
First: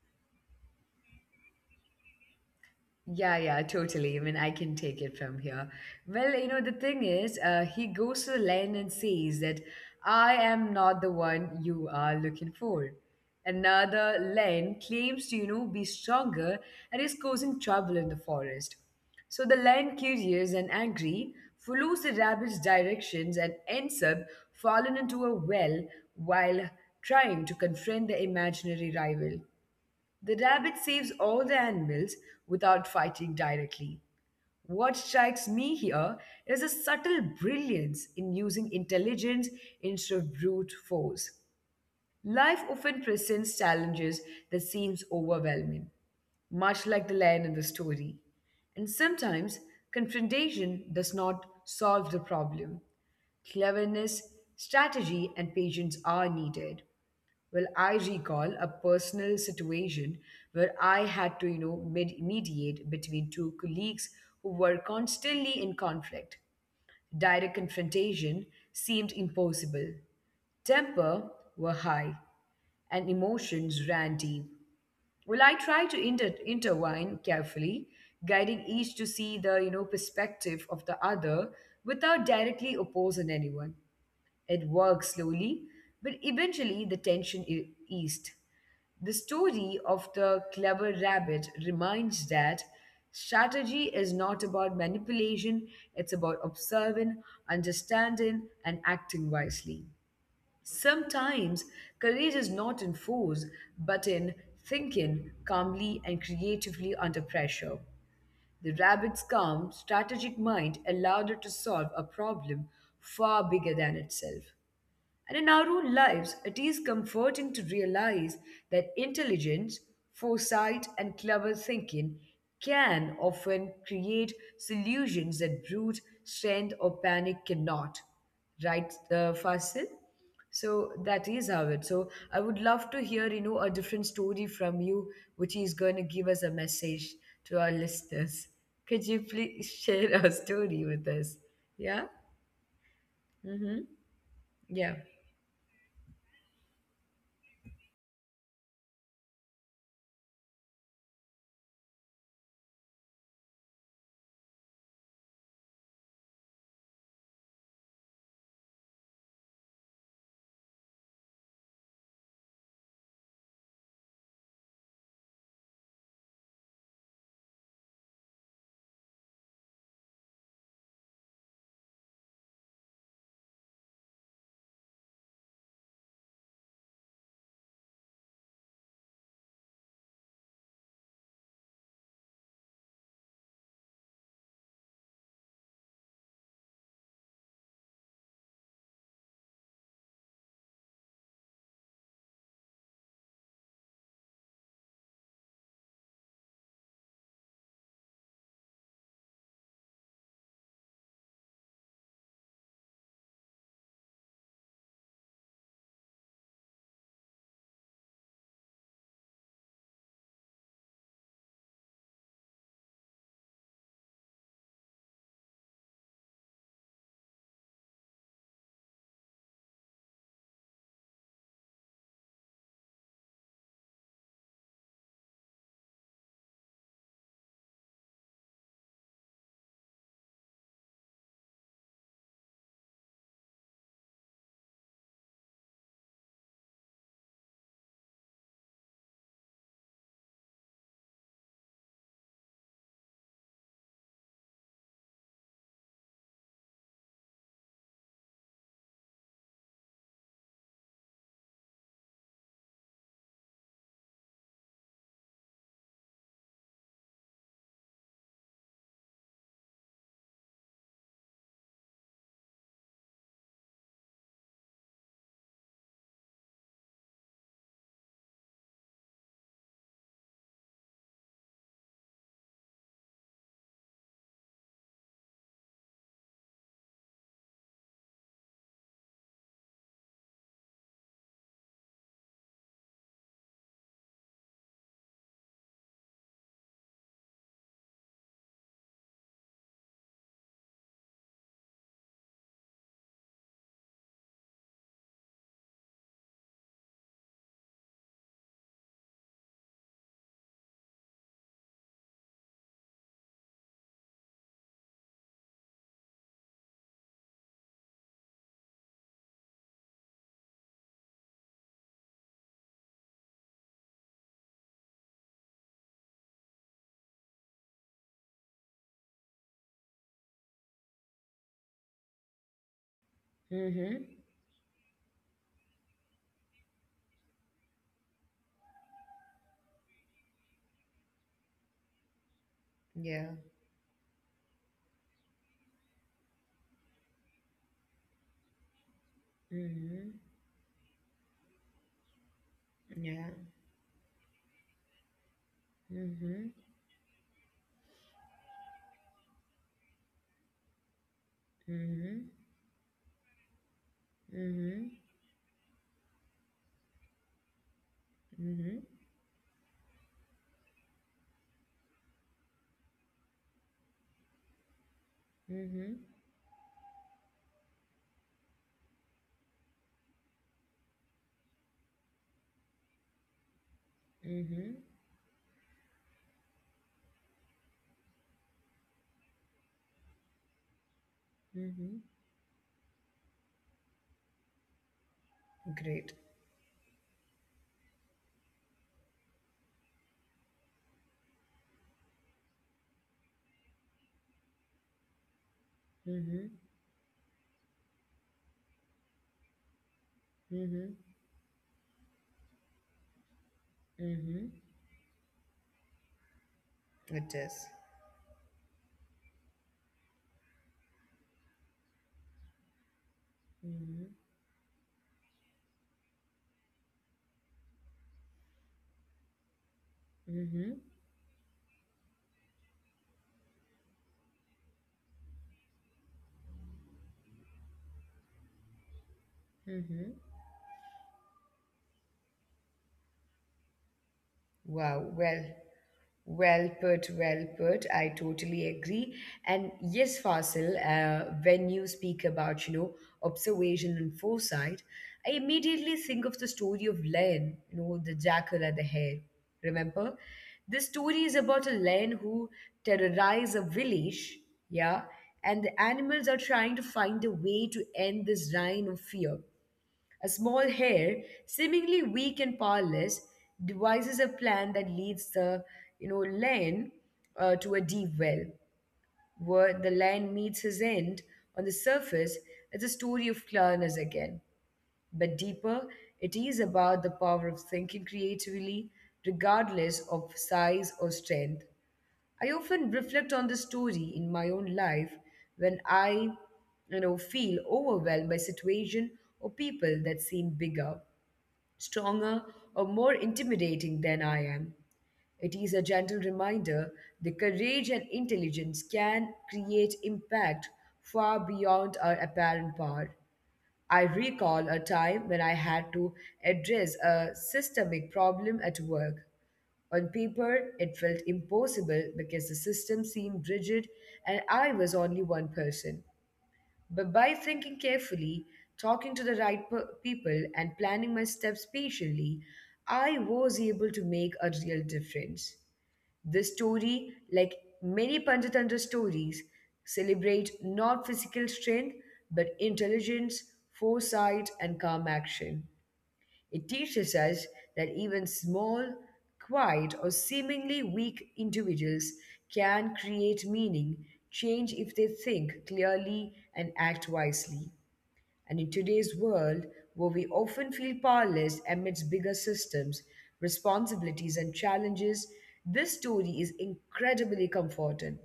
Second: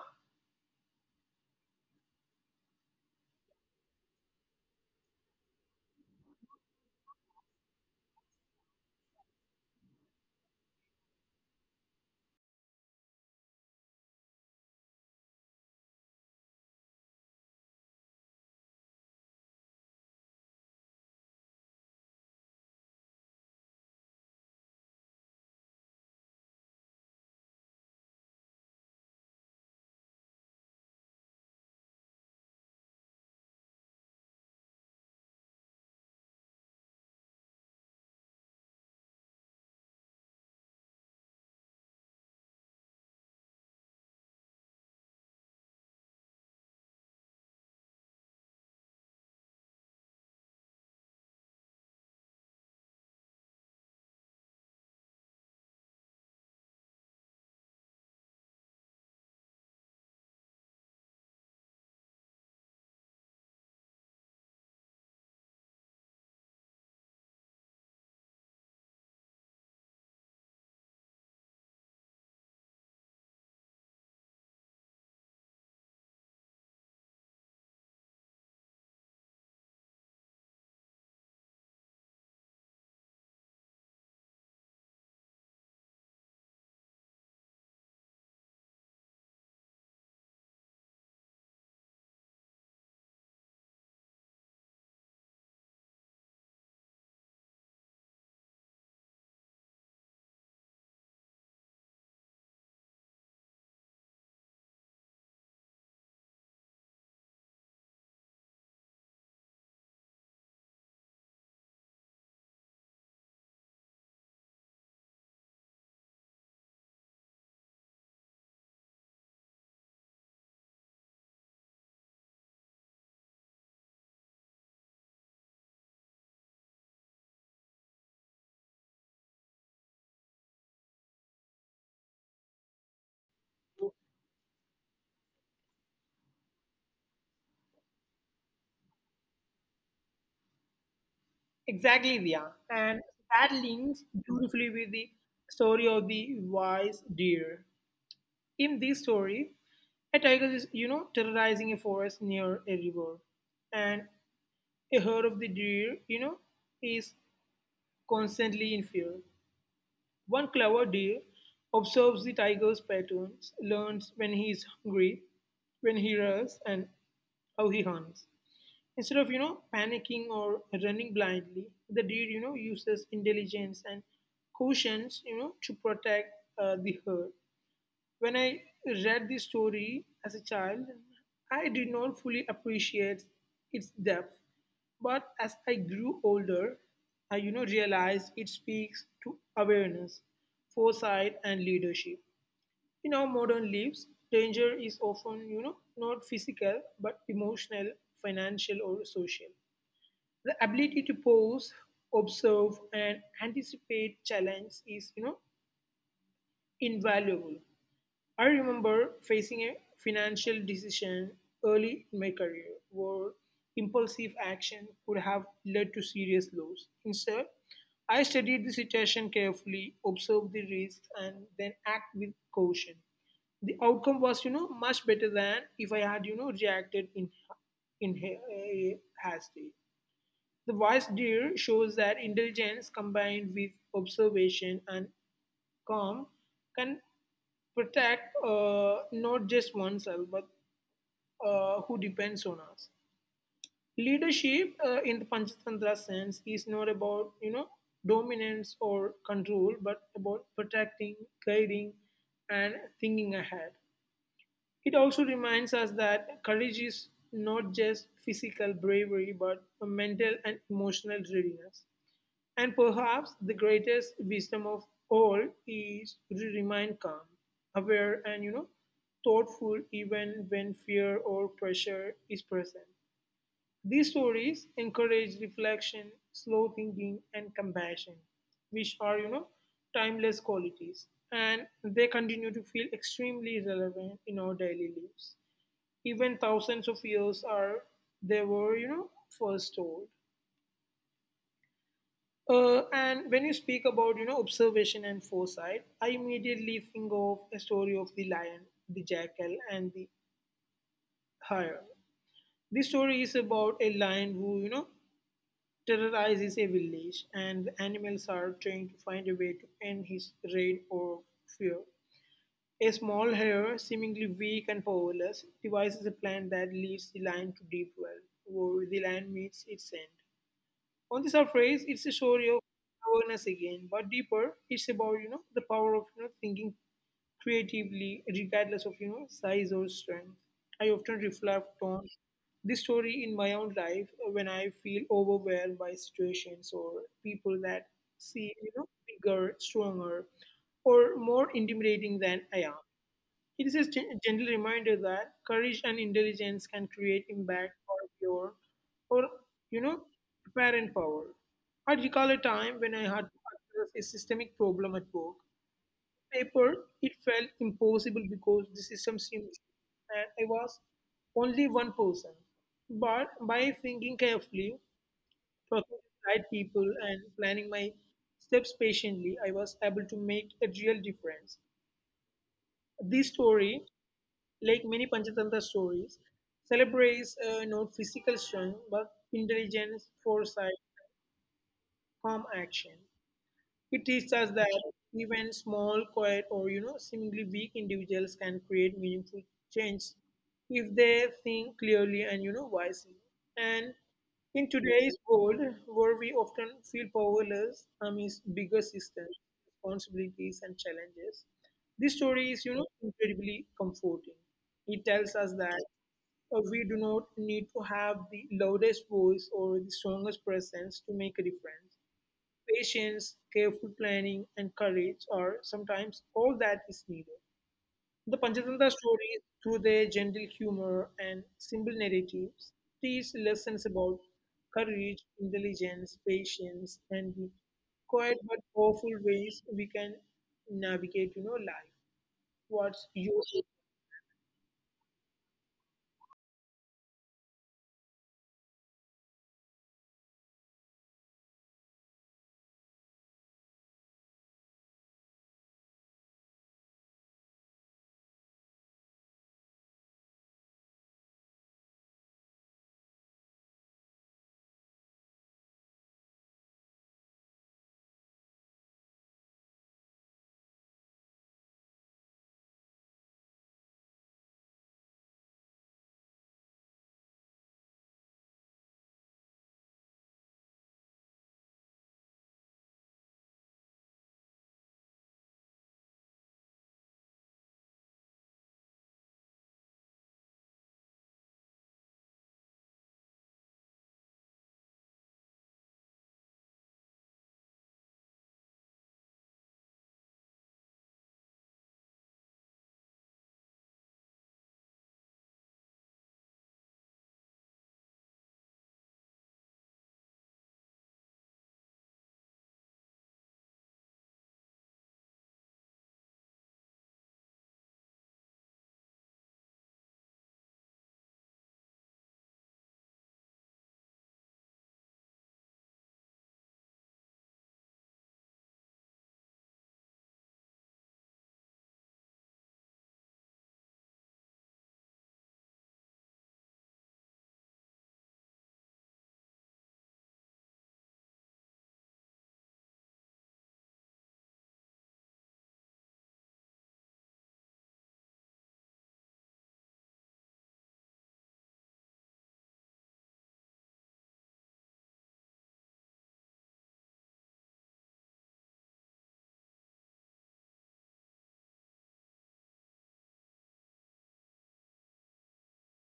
Speaker 1: Yeah, yeah, totally. I mean, I can take it from here. Well, the thing is, he goes to the land and says that I am not the one you are looking for. Another Len claims to be stronger and is causing trouble in the forest. So the Len, curious and angry, follows the rabbit's directions and ends up falling into a well while trying to confront the imaginary rival. The rabbit saves all the animals without fighting directly. What strikes me here is a subtle brilliance in using intelligence instead of brute force. Life often presents challenges that seems overwhelming, much like the lion in the story. And sometimes confrontation does not solve the problem. Cleverness, strategy, and patience are needed. Well, I recall a personal situation where I had to mediate between two colleagues who were constantly in conflict. Direct confrontation seemed impossible. Temper were high, and emotions ran deep. Well, I tried to intertwine carefully, guiding each to see the perspective of the other without directly opposing anyone. It works slowly, but eventually the tension eased. The story of the clever rabbit reminds that strategy is not about manipulation, it's about observing, understanding, and acting wisely. Sometimes courage is not in force, but in thinking calmly and creatively under pressure. The rabbit's calm, strategic mind allowed it to solve a problem far bigger than itself. And in our own lives, it is comforting to realize that intelligence, foresight, and clever thinking can often create solutions that brute strength or panic cannot. Right, Fasil? So that is how it. So I would love to hear a different story from you, which is going to give us a message to our listeners. Could you please share a story with us? Yeah.
Speaker 2: Exactly, Ria.
Speaker 1: Mm-hmm.
Speaker 2: And that
Speaker 1: Yeah.
Speaker 2: links beautifully with the story of the wise deer. In this story, a tiger is, terrorizing a forest near a river, and a herd of the deer, is constantly in fear. One clever deer observes the tiger's patterns, learns when he is hungry, when he rests, and how he hunts. Instead of, panicking or running blindly, the deer, uses intelligence and cautions, to protect the herd. When I read this story as a child, I did not fully appreciate its depth. But as I grew older, I realized it speaks to awareness, foresight, and leadership. In our modern lives, danger is often not physical but emotional, financial, or social. The ability to pause, observe, and anticipate challenge is invaluable. I remember facing a financial decision early in my career where impulsive action could have led to serious loss. Instead, I studied the situation carefully, observed the risks, and then act with caution. The outcome was, much better than if I had, reacted in hasty. The wise deer shows that intelligence combined with observation and calm can protect not just oneself but who depends on us. Leadership in the Panchatantra sense is not about dominance or control, but about protecting, guiding, and thinking ahead. It also reminds us that courage is not just physical bravery, but a mental and emotional readiness. And perhaps the greatest wisdom of all is to remain calm, aware, and thoughtful even when fear or pressure is present. These stories encourage reflection, slow thinking, and compassion, which are, timeless qualities. And they continue to feel extremely relevant in our daily lives, even thousands of years are they were, first told. And when you speak about observation and foresight, I immediately think of a story of the lion, the jackal, and the hare. This story is about a lion who terrorizes a village, and the animals are trying to find a way to end his reign of fear. A small hare, seemingly weak and powerless, devises a plan that leads the lion to deep well, where the lion meets its end. On the surface, it's a story of
Speaker 1: Mm-hmm.
Speaker 2: awareness again, but deeper, it's about the power of thinking creatively, regardless of size or strength. I often reflect on
Speaker 1: Yeah.
Speaker 2: this story in my own life when I feel overwhelmed by situations or people that seem
Speaker 1: Mhm.
Speaker 2: bigger, stronger, or more
Speaker 1: Yeah.
Speaker 2: intimidating than I am. It is a gentle reminder
Speaker 1: Mhm.
Speaker 2: that courage and intelligence can create impact for your, or you know, parent
Speaker 1: Mhm.
Speaker 2: power. I recall a time when I had to
Speaker 1: Mhm.
Speaker 2: address a systemic problem at work. Paper, it felt
Speaker 1: Mhm.
Speaker 2: impossible because the system seemed, and I was only one person. But by thinking carefully,
Speaker 1: Mhm.
Speaker 2: talking to the right people, and planning my steps patiently, I was able to make a real difference. This
Speaker 1: Mhm.
Speaker 2: story, like many Panchatantra stories, celebrates not physical strength but intelligence, foresight,
Speaker 1: Mhm.
Speaker 2: calm action. It teaches us that
Speaker 1: Great.
Speaker 2: even small, quiet, or seemingly weak individuals can create meaningful change if they think clearly and wisely. And in
Speaker 1: Mhm.
Speaker 2: today's world, where we often feel powerless amidst bigger systems,
Speaker 1: Mhm.
Speaker 2: responsibilities, and challenges, this story is
Speaker 1: Mhm.
Speaker 2: incredibly comforting. It tells us
Speaker 1: It
Speaker 2: that
Speaker 1: is.
Speaker 2: we do not need to have the loudest voice or the strongest presence to make a difference.
Speaker 1: Mhm.
Speaker 2: Patience, careful planning, and courage are sometimes all that is needed. The Panchatantra
Speaker 1: Mhm.
Speaker 2: stories, through their gentle humor and simple narratives, teach lessons about courage, intelligence, patience, and the quiet
Speaker 1: Mhm.
Speaker 2: but powerful ways we can navigate, life. What's
Speaker 1: Wow,
Speaker 2: your
Speaker 1: well, well put, well put. I totally agree. And yes, Fasil, when you speak about observation and foresight, I immediately think of the story of Lion, the jackal and the hare. Remember? The story is about a lion who terrorizes a village, yeah, and the animals are trying to find a way to end this reign of fear. A small hair, seemingly weak and powerless, devises a plan that leads the lion to a deep well, where the lion meets his end on the surface. It's a story of cleverness again. But deeper, it is about the power of thinking creatively, regardless of size or strength. I often reflect on the story in my own life when I feel overwhelmed by situation or people that seem bigger, stronger, or more intimidating than I am. It is a gentle reminder that courage and intelligence can create impact far beyond our apparent power. I recall a time when I had to address a systemic problem at work. On paper, it felt impossible because the system seemed rigid and I was only one person. But by thinking carefully, talking to the right people, and planning my steps patiently, I was able to make a real difference. The story, like many Panchatantra stories, celebrates not physical strength but intelligence, foresight, and calm action. It teaches us that even small, quiet, or seemingly weak individuals can create meaning, change if they think clearly, and act wisely. And in today's world, where we often feel powerless amidst bigger systems, responsibilities, and challenges, this story is incredibly comforting.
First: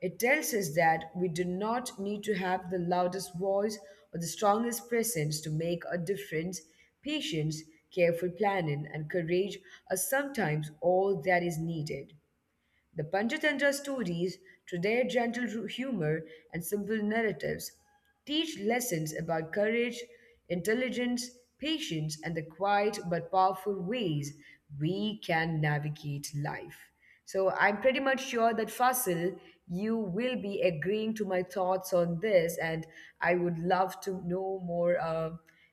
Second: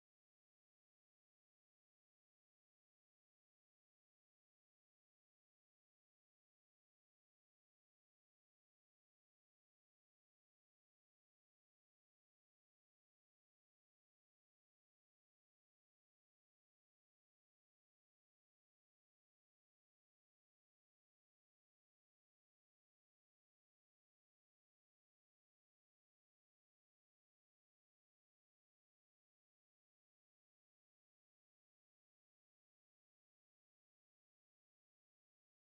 Speaker 1: It tells us that we do not need to have the loudest voice or the strongest presence to make a difference. Patience, careful planning, and courage are sometimes all that is needed. The Panchatantra stories, through their gentle humor and simple narratives, teach lessons about courage, intelligence, patience, and the quiet but powerful ways we can navigate life. So I'm pretty much sure that Fasil, you will be agreeing to my thoughts on this, and I would love to know more.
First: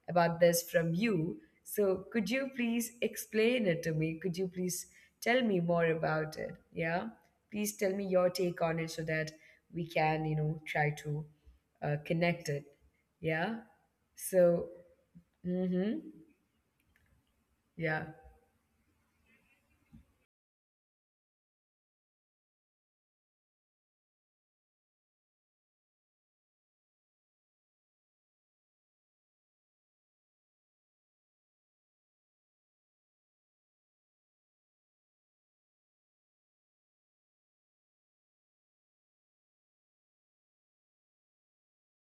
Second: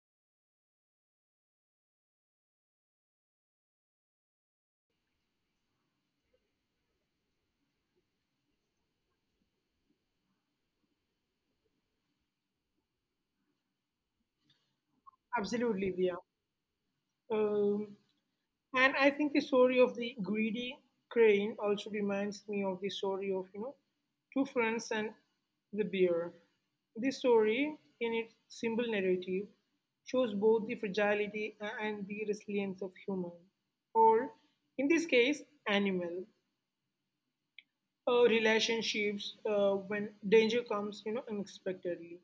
Speaker 1: About this from you. So could you please explain it to me? Could you please tell me more about it? Yeah. Please tell me your take on it so that we can try to connect it. Yeah. So, mm-hmm.
Speaker 2: absolutely, yeah. Um,
Speaker 1: Yeah.
Speaker 2: And I think the story of the greedy crane also reminds me of the story of, two friends and the bear. This story, in its simple narrative, shows both the fragility and the resilience of human, or in this case, animal relationships when danger comes, unexpectedly.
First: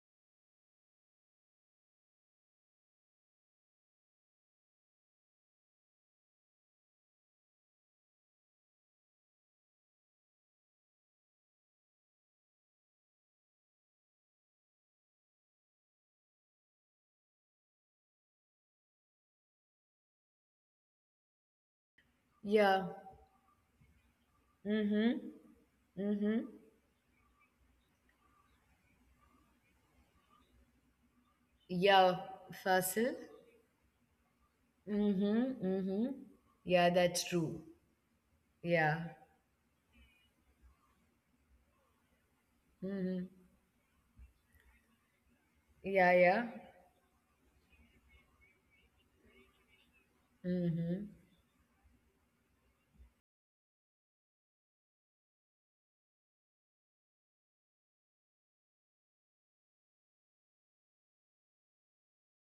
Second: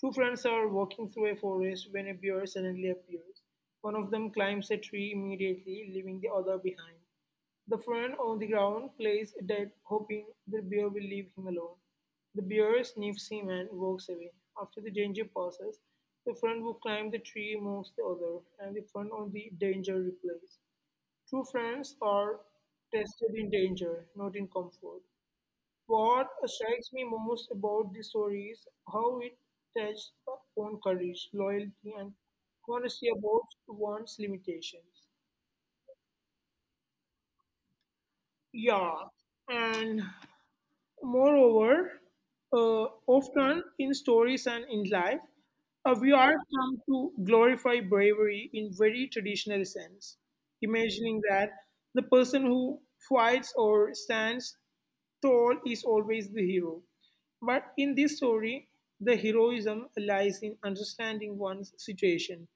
Speaker 2: Two friends are walking through a forest when a bear suddenly appears. One of them climbs a tree immediately, leaving the other behind. The friend on the ground plays dead, hoping the bear will leave him alone. The bear sniffs him and walks away. After the danger passes, the friend who climbed the tree moves the other, and the friend on the danger replays. True friends are
Speaker 1: Yeah.
Speaker 2: tested in danger, not in comfort.
Speaker 1: Mm-hmm.
Speaker 2: What
Speaker 1: Mm-hmm.
Speaker 2: strikes me most about this story is how it touches on courage, loyalty, and
Speaker 1: Yeah,
Speaker 2: honesty
Speaker 1: Fasil.
Speaker 2: about one's limitations.
Speaker 1: Mm-hmm. Mm-hmm. Yeah, that's true.
Speaker 2: Yeah,
Speaker 1: Yeah.
Speaker 2: and moreover,
Speaker 1: Mm-hmm.
Speaker 2: often in stories and in life, we
Speaker 1: Yeah,
Speaker 2: are
Speaker 1: yeah.
Speaker 2: come to glorify bravery in very traditional sense,
Speaker 1: Mm-hmm.
Speaker 2: imagining that the person who fights or stands tall is always the hero. But in this story, the heroism lies in understanding one's situation,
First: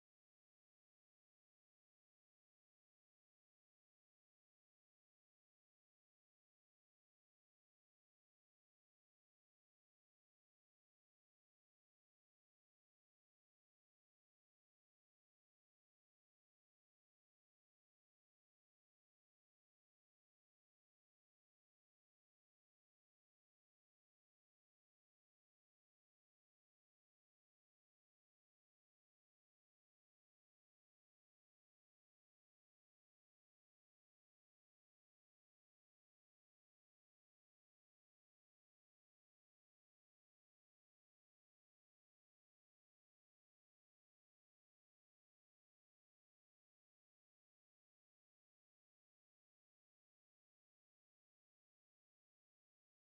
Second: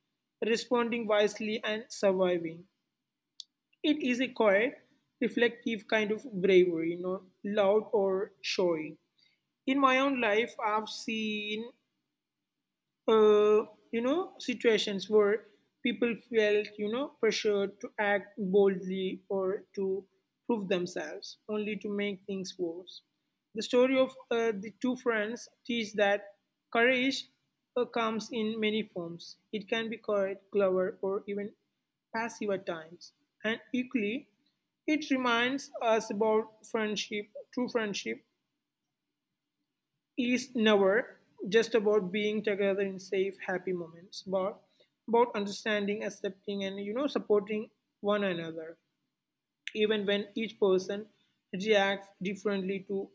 Speaker 2: responding wisely, and surviving. It is a quiet, reflective kind of bravery, not loud or showy. In my own life, I've seen uh, situations where people felt pressured to act boldly or to prove themselves only to make things worse. The story of the two friends teaches that courage comes in many forms. It can be quiet, clever, or even passive at times. And equally, it reminds us about friendship. True friendship is never just about being together in safe, happy moments, but about understanding, accepting, and supporting one another, even when each person reacts differently to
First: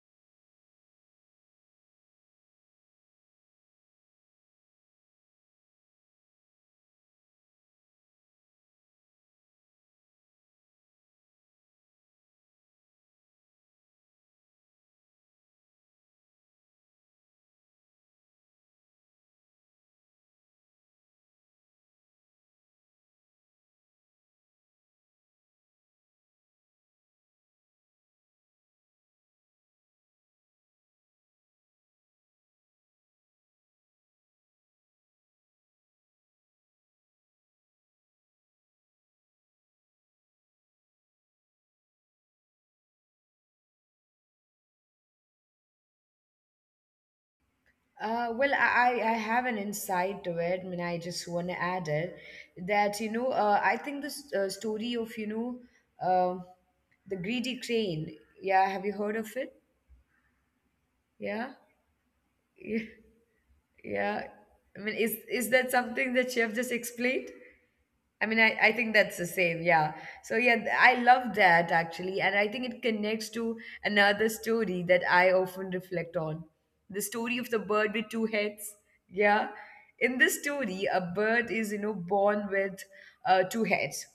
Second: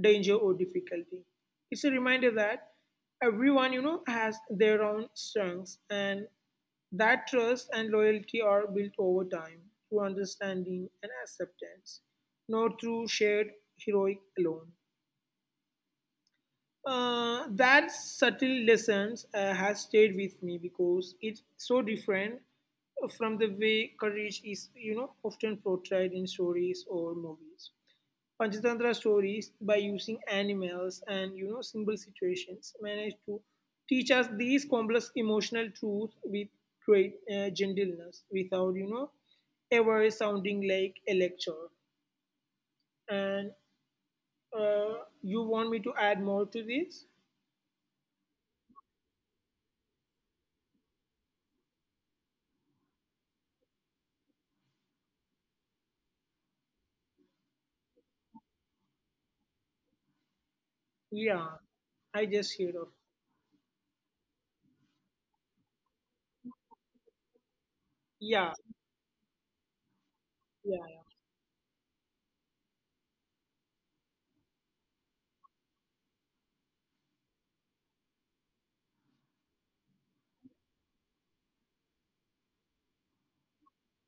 Speaker 2: danger or difficulty. It's a reminder that everyone, has their own strengths, and that trust and loyalty are built over time through understanding and acceptance, not through shared heroic alone. That subtle lessons has stayed with me because it's so different from the way courage is, often portrayed in stories or movies. Panchatantra stories, by using animals and simple situations, manage to teach us these complex emotional truths with great gentleness, without ever sounding like a lecture. And uh, you want me to add more to this?
Speaker 1: Well, I have an insight to it. I mean, I just want to add it that I think this story of, you know, uh, the greedy crane. Yeah, have you heard of it?
Speaker 2: Yeah,
Speaker 1: Yeah.
Speaker 2: I just heard of.
Speaker 1: Yeah. I mean, is that something that Chef just explained? I mean, I,
Speaker 2: Yeah,
Speaker 1: I think that's the same. Yeah. So, yeah,
Speaker 2: yeah,
Speaker 1: I
Speaker 2: yeah,
Speaker 1: love that actually. And I think it connects to another story that I often reflect on the story of the bird with two heads. Yeah. In this story, a bird is born with two heads.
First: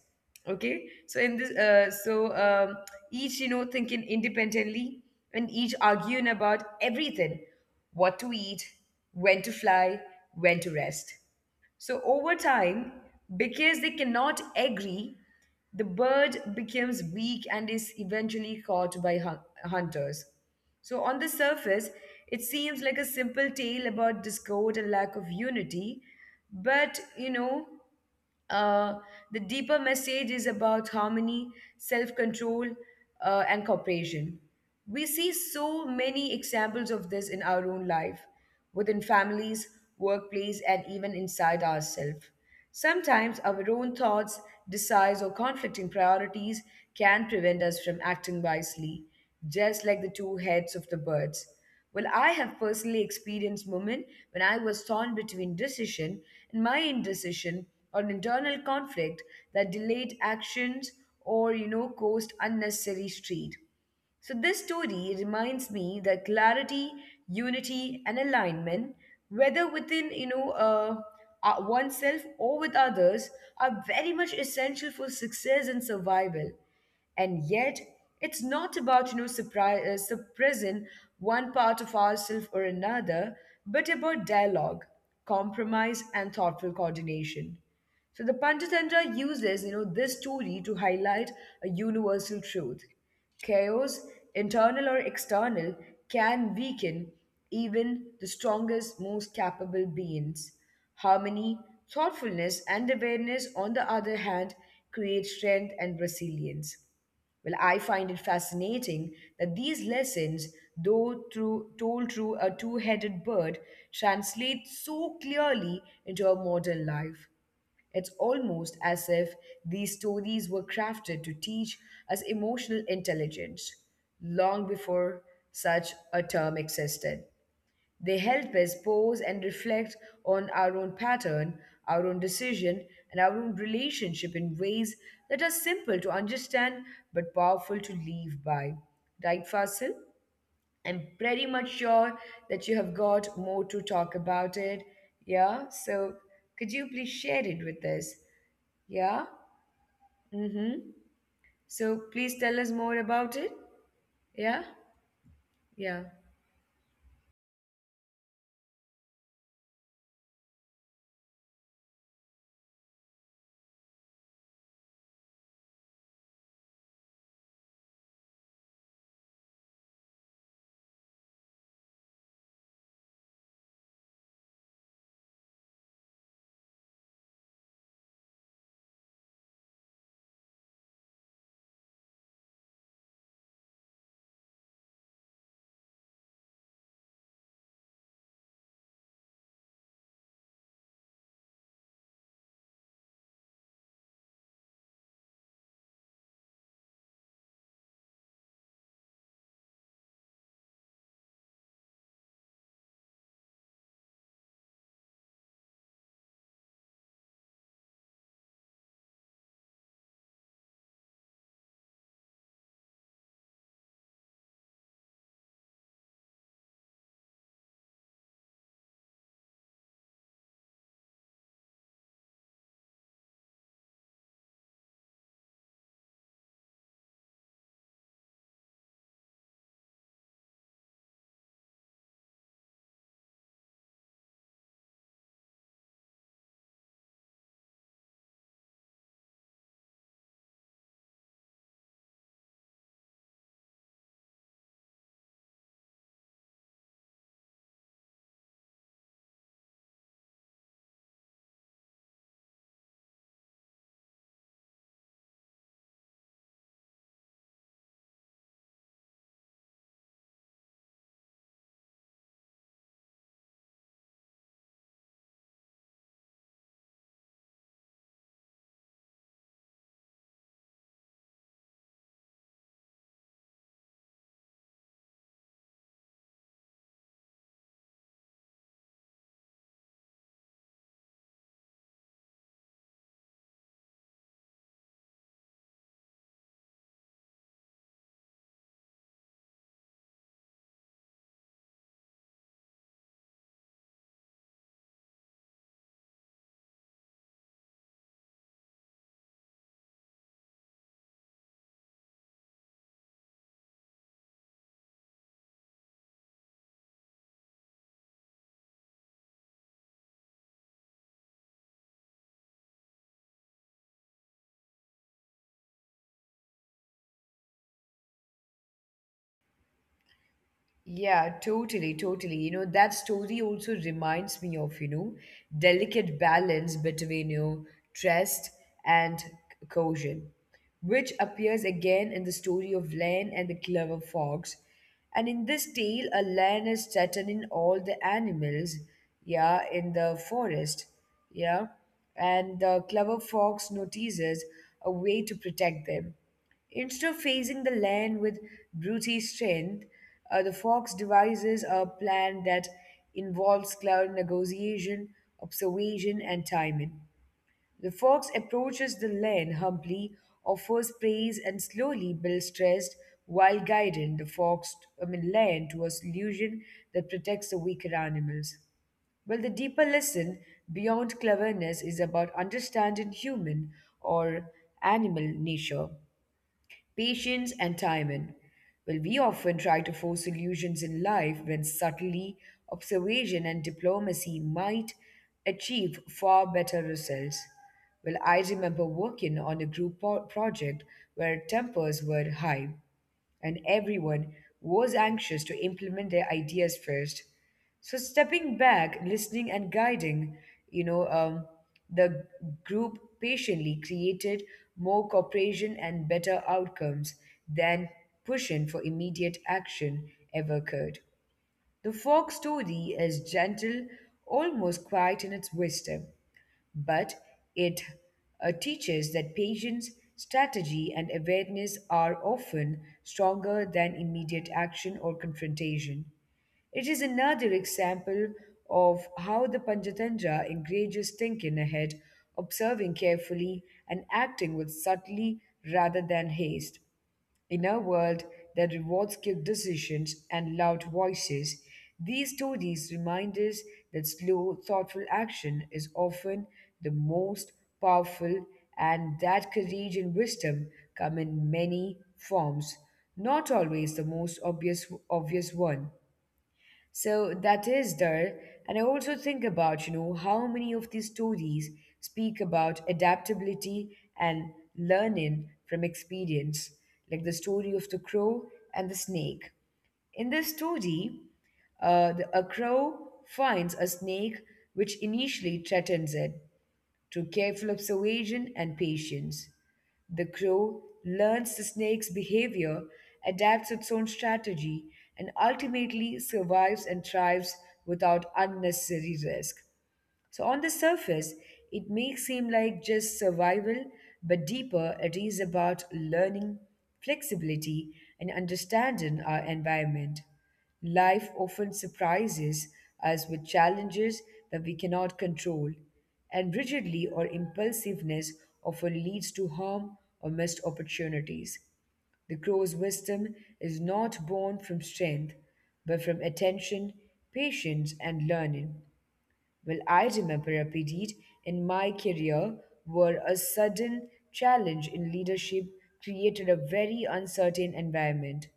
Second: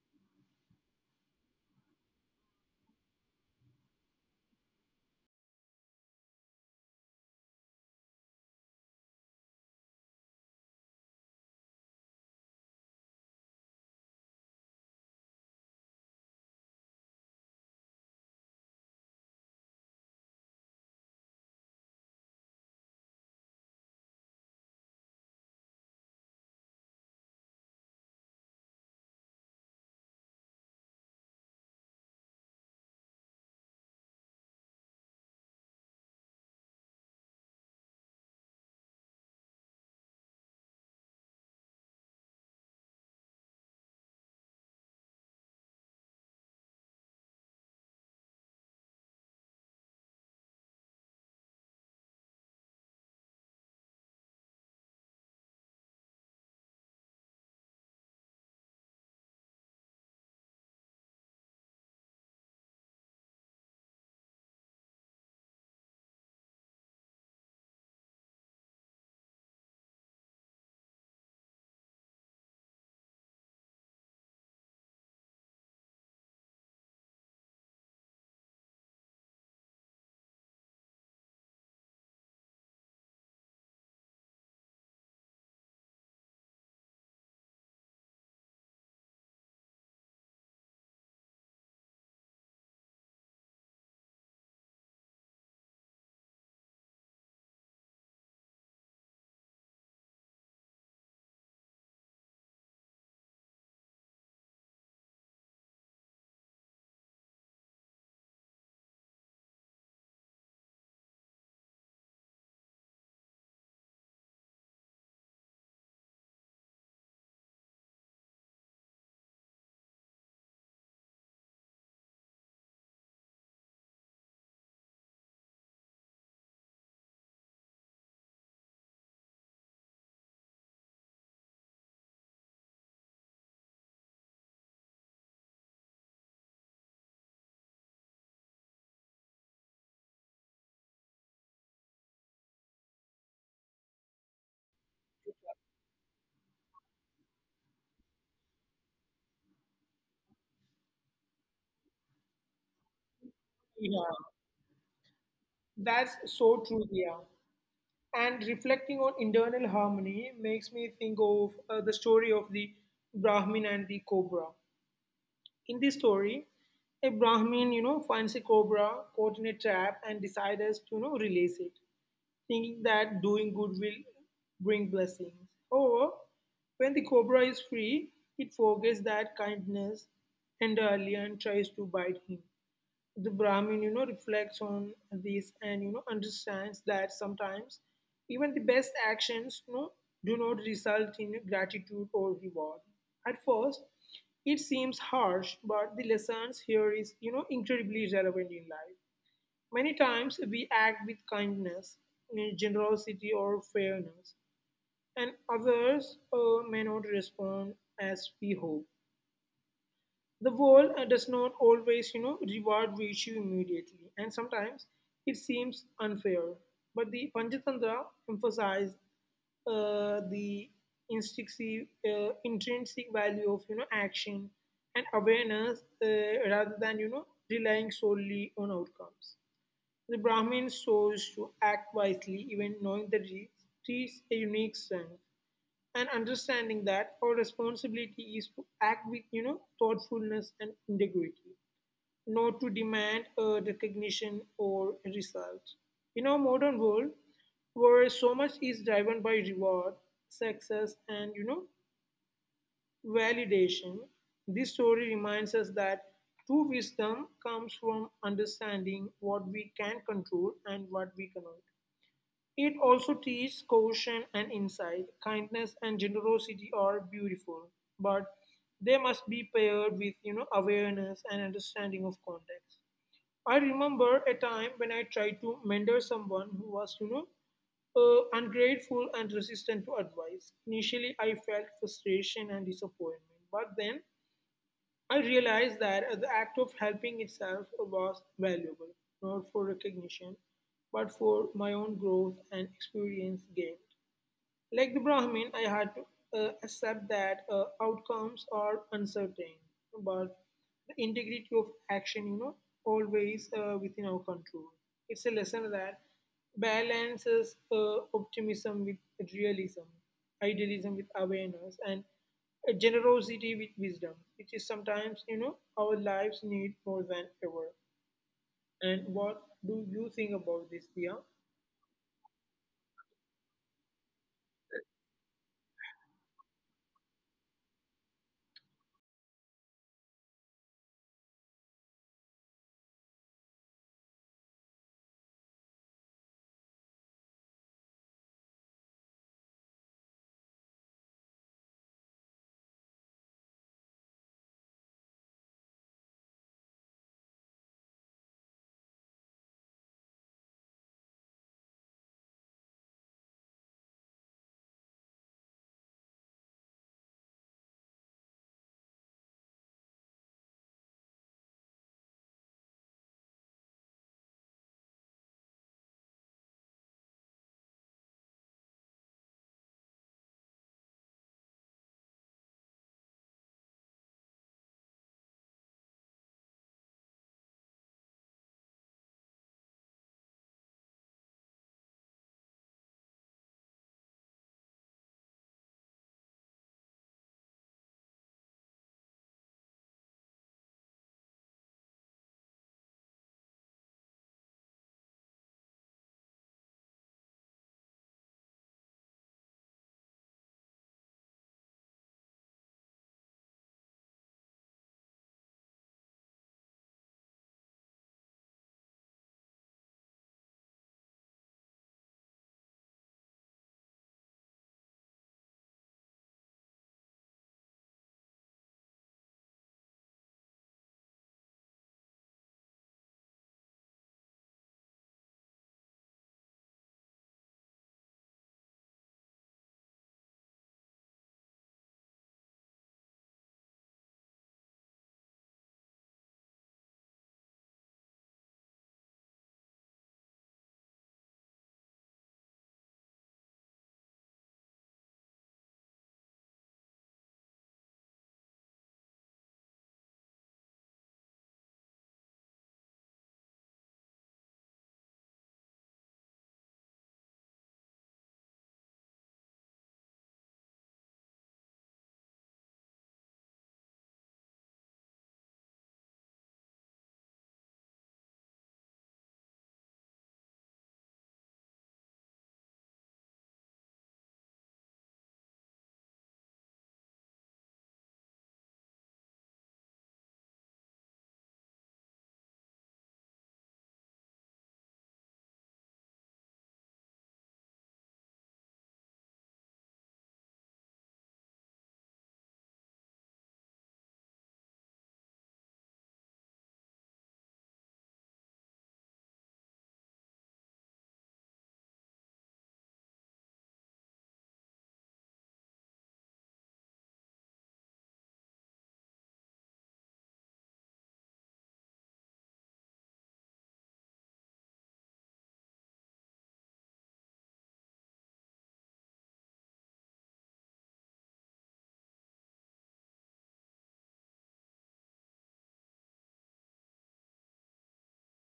Speaker 1: Okay. So, each, you know, thinking independently and each arguing about everything what to eat, when to fly, when to rest so over time, because they cannot agree, the bird becomes weak and is eventually caught by hunters. So on the surface, it seems like a simple tale about discord and lack of unity, but. Uh, the deeper message is about harmony, self control, and cooperation. We see so many examples of this in our own life, within families, workplace, and even inside ourselves. Sometimes our own thoughts, desires, or conflicting priorities can prevent us from acting wisely, just like the two heads of the birds. Well, I have personally experienced moments when I was torn between decision and my indecision or an internal conflict that delayed actions or caused unnecessary street. So, this story reminds me that clarity, unity, and alignment, whether within oneself or with others, are very much essential for success and survival, and yet it's not about suppressing one part of ourself or another, but about dialogue, compromise, and thoughtful coordination. So the Panchatantra uses this story to highlight a universal truth. Chaos, internal or external, can weaken even the strongest, most capable beings. Harmony, thoughtfulness, and awareness, on the other hand, create strength and resilience. Well, I find it fascinating that these lessons, though told through a two headed bird, translate so clearly into our modern life. It's almost as if these stories were crafted to teach us emotional intelligence long before such a term existed. They help us pause and reflect on our own pattern, our own decision, and our own relationship in ways that are simple to understand but powerful to live by. Right, Fasil? I'm pretty much sure that you have got more to talk about it. Yeah, so could you please share it with us? Yeah. Mm-hmm. So please tell us more
Speaker 2: yeah.
Speaker 1: about it. Yeah.
Speaker 2: That's so
Speaker 1: Yeah.
Speaker 2: true, yeah. And reflecting on internal harmony makes me think of the story of the Brahmin and the cobra. In this story, a Brahmin, finds a cobra caught in a trap and decides to, release it, thinking that doing good will bring blessings. However, when the cobra is free, it forgets that kindness entirely and tries to bite him. The Brahmin, reflects on this and understands that sometimes even the best actions, do not result in gratitude or reward. At first, it seems harsh, but the lessons here is incredibly relevant in life. Many times we act with kindness, generosity, or fairness, and others may not respond as we hope. The world does not always reward virtue immediately, and sometimes it seems unfair, but the Panchatantra emphasized the instinctive intrinsic value of action and awareness, rather than relying solely on outcomes. The Brahmin chose to act wisely even knowing that it is a unique strength, and understanding that our responsibility is to act with thoughtfulness and integrity, not to demand a recognition or a result. In our modern world, where so much is driven by reward, success, and validation, this story reminds us that true wisdom comes from understanding what we can control and what we cannot. It also teaches caution and insight. Kindness and generosity are beautiful, but they must be paired with awareness and understanding of context. I remember a time when I tried to mentor someone who was ungrateful and resistant to advice. Initially, I felt frustration and disappointment, but then I realized that the act of helping itself was valuable, not for recognition, but for my own growth and experience gained. Like the Brahmin, I had to accept that outcomes are uncertain, but the integrity of action, always within our control. It's a lesson that balances optimism with realism, idealism with awareness, and generosity with wisdom, which is sometimes, our lives need more than ever. And what do you think about this, Dia?
Speaker 1: Yeah, totally, totally. That story also reminds me of delicate balance between trust and coercion, which appears again in the story of Lan and the clever fox. And in this tale, a lion is threatening all the animals, yeah, in the forest, yeah. And the clever fox notices a way to protect them. Instead of facing the land with brute strength, the fox devises a plan that involves cloud negotiation, observation, and timing. The fox approaches the land humbly, offers praise, and slowly builds trust while guiding the fox, I mean, land to a solution that protects the weaker animals. Well, the deeper lesson beyond cleverness is about understanding human or animal nature, patience, and timing. Well, we often try to force solutions in life when subtly observation and diplomacy might achieve far better results. Well, I remember working on a group project where tempers were high and everyone was anxious to implement their ideas first. So stepping back, listening, and guiding, you know, um, the group patiently created more cooperation and better outcomes than pushing for immediate action ever could. The folk story is gentle, almost quiet in its wisdom, but it teaches that patience, strategy, and awareness are often stronger than immediate action or confrontation. It is another example of how the Panchatantra encourages thinking ahead, observing carefully, and acting with subtlety rather than haste. In a world that rewards quick decisions and loud voices, these stories remind us that slow, thoughtful action is often the most powerful, and that courage and wisdom come in many forms, not always the most obvious one. So that is there. And I also think about, you know, how many of these stories speak about adaptability and learning from experience, like the story of the crow and the snake. In this story, a crow finds a snake which initially threatens it. Through careful observation and patience, the crow learns the snake's behavior, adapts its own strategy, and ultimately survives and thrives without unnecessary risk. So, on the surface, it may seem like just survival, but deeper, it is about learning, flexibility, and understanding our environment. Life often surprises us with challenges that we cannot control, and rigidity or impulsiveness often leads to harm or missed opportunities. The crow's wisdom is not born from strength, but from attention, patience, and learning. Well, I remember a period in my career where a sudden challenge in leadership created a very uncertain environment.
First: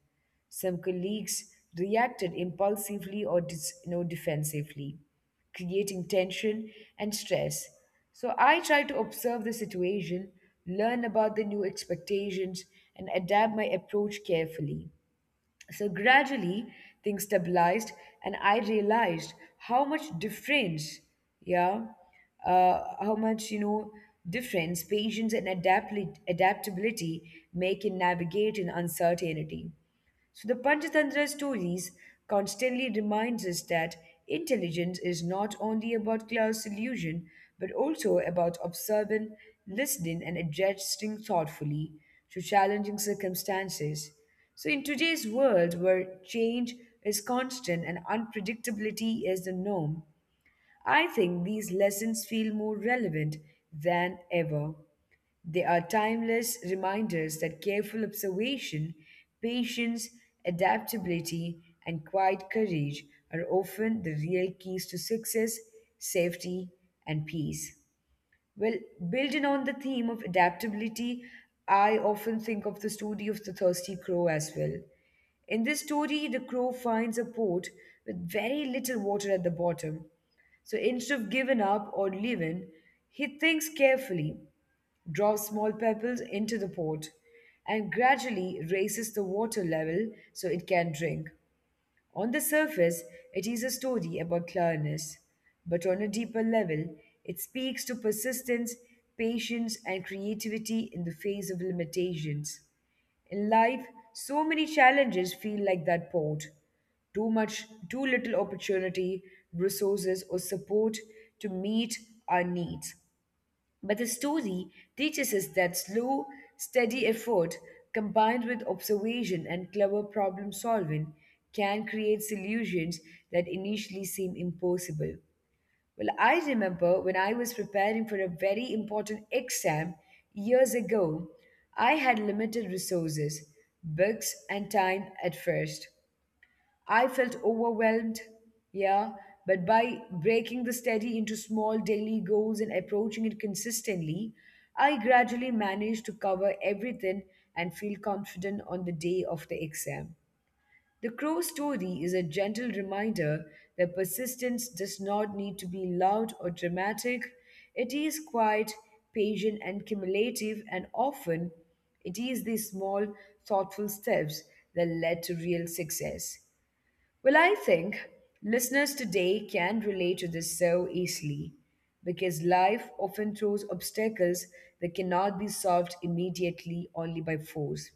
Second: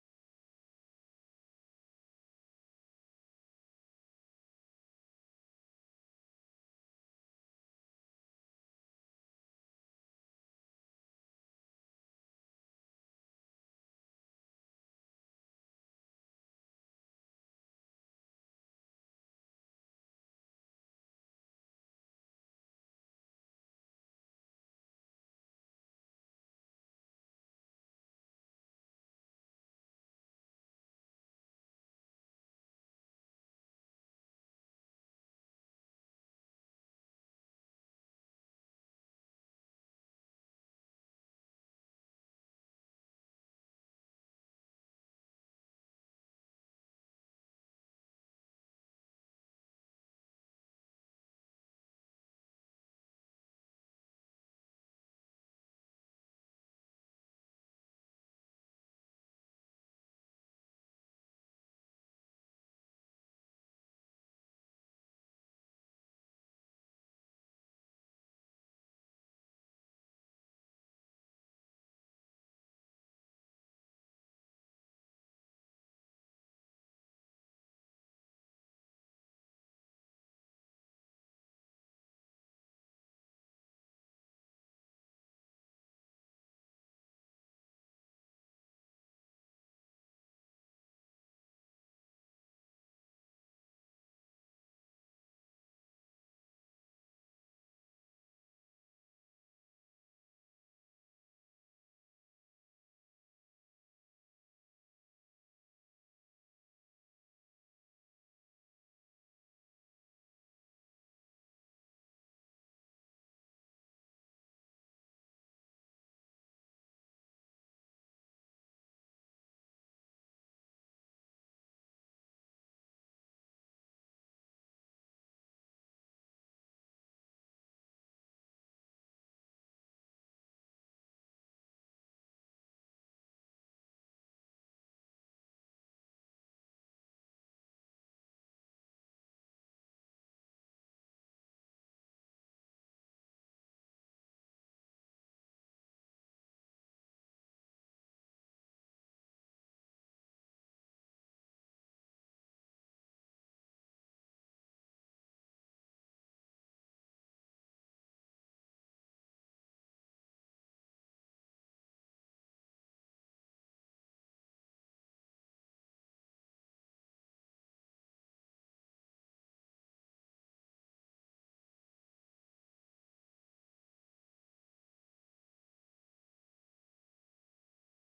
Speaker 1: Some colleagues reacted impulsively or you know, defensively, creating tension and stress. So I tried to observe the situation, learn about the new expectations, and adapt my approach carefully. So gradually things stabilized and I realized how much difference, yeah, how much, you know, difference patience and adaptability make in navigating uncertainty. So the Panchatantra stories constantly reminds us that intelligence is not only about clear solution, but also about observing, listening, and adjusting thoughtfully to challenging circumstances. So in today's world where change is constant and unpredictability is the norm, I think these lessons feel more relevant than ever. They are timeless reminders that careful observation, patience, adaptability, and quiet courage are often the real keys to success, safety, and peace. Well, building on the theme of adaptability, I often think of the story of the thirsty crow as well. In this story, the crow finds a pot with very little water at the bottom. So instead of giving up or leaving, he thinks carefully, drop small pebbles into the pot, and gradually raises the water level so it can drink. On the surface, it is a story about clearness, but on a deeper level, it speaks to persistence, patience, and creativity in the face of limitations. In life, so many challenges feel like that pot. Too much, too little opportunity, resources, or support to meet our needs. But the story teaches us that slow, steady effort combined with observation and clever problem solving can create solutions that initially seem impossible. Well, I remember when I was preparing for a very important exam years ago, I had limited resources, books, and time at first. I felt overwhelmed, yeah, but by breaking the study into small daily goals and approaching it consistently, I gradually managed to cover everything and feel confident on the day of the exam. The crow story is a gentle reminder that persistence does not need to be loud or dramatic. It is quiet, patient, and cumulative, and often it is these small, thoughtful steps that led to real success. Well, I think listeners today can relate to this so easily because life often throws obstacles that cannot be solved immediately only by force.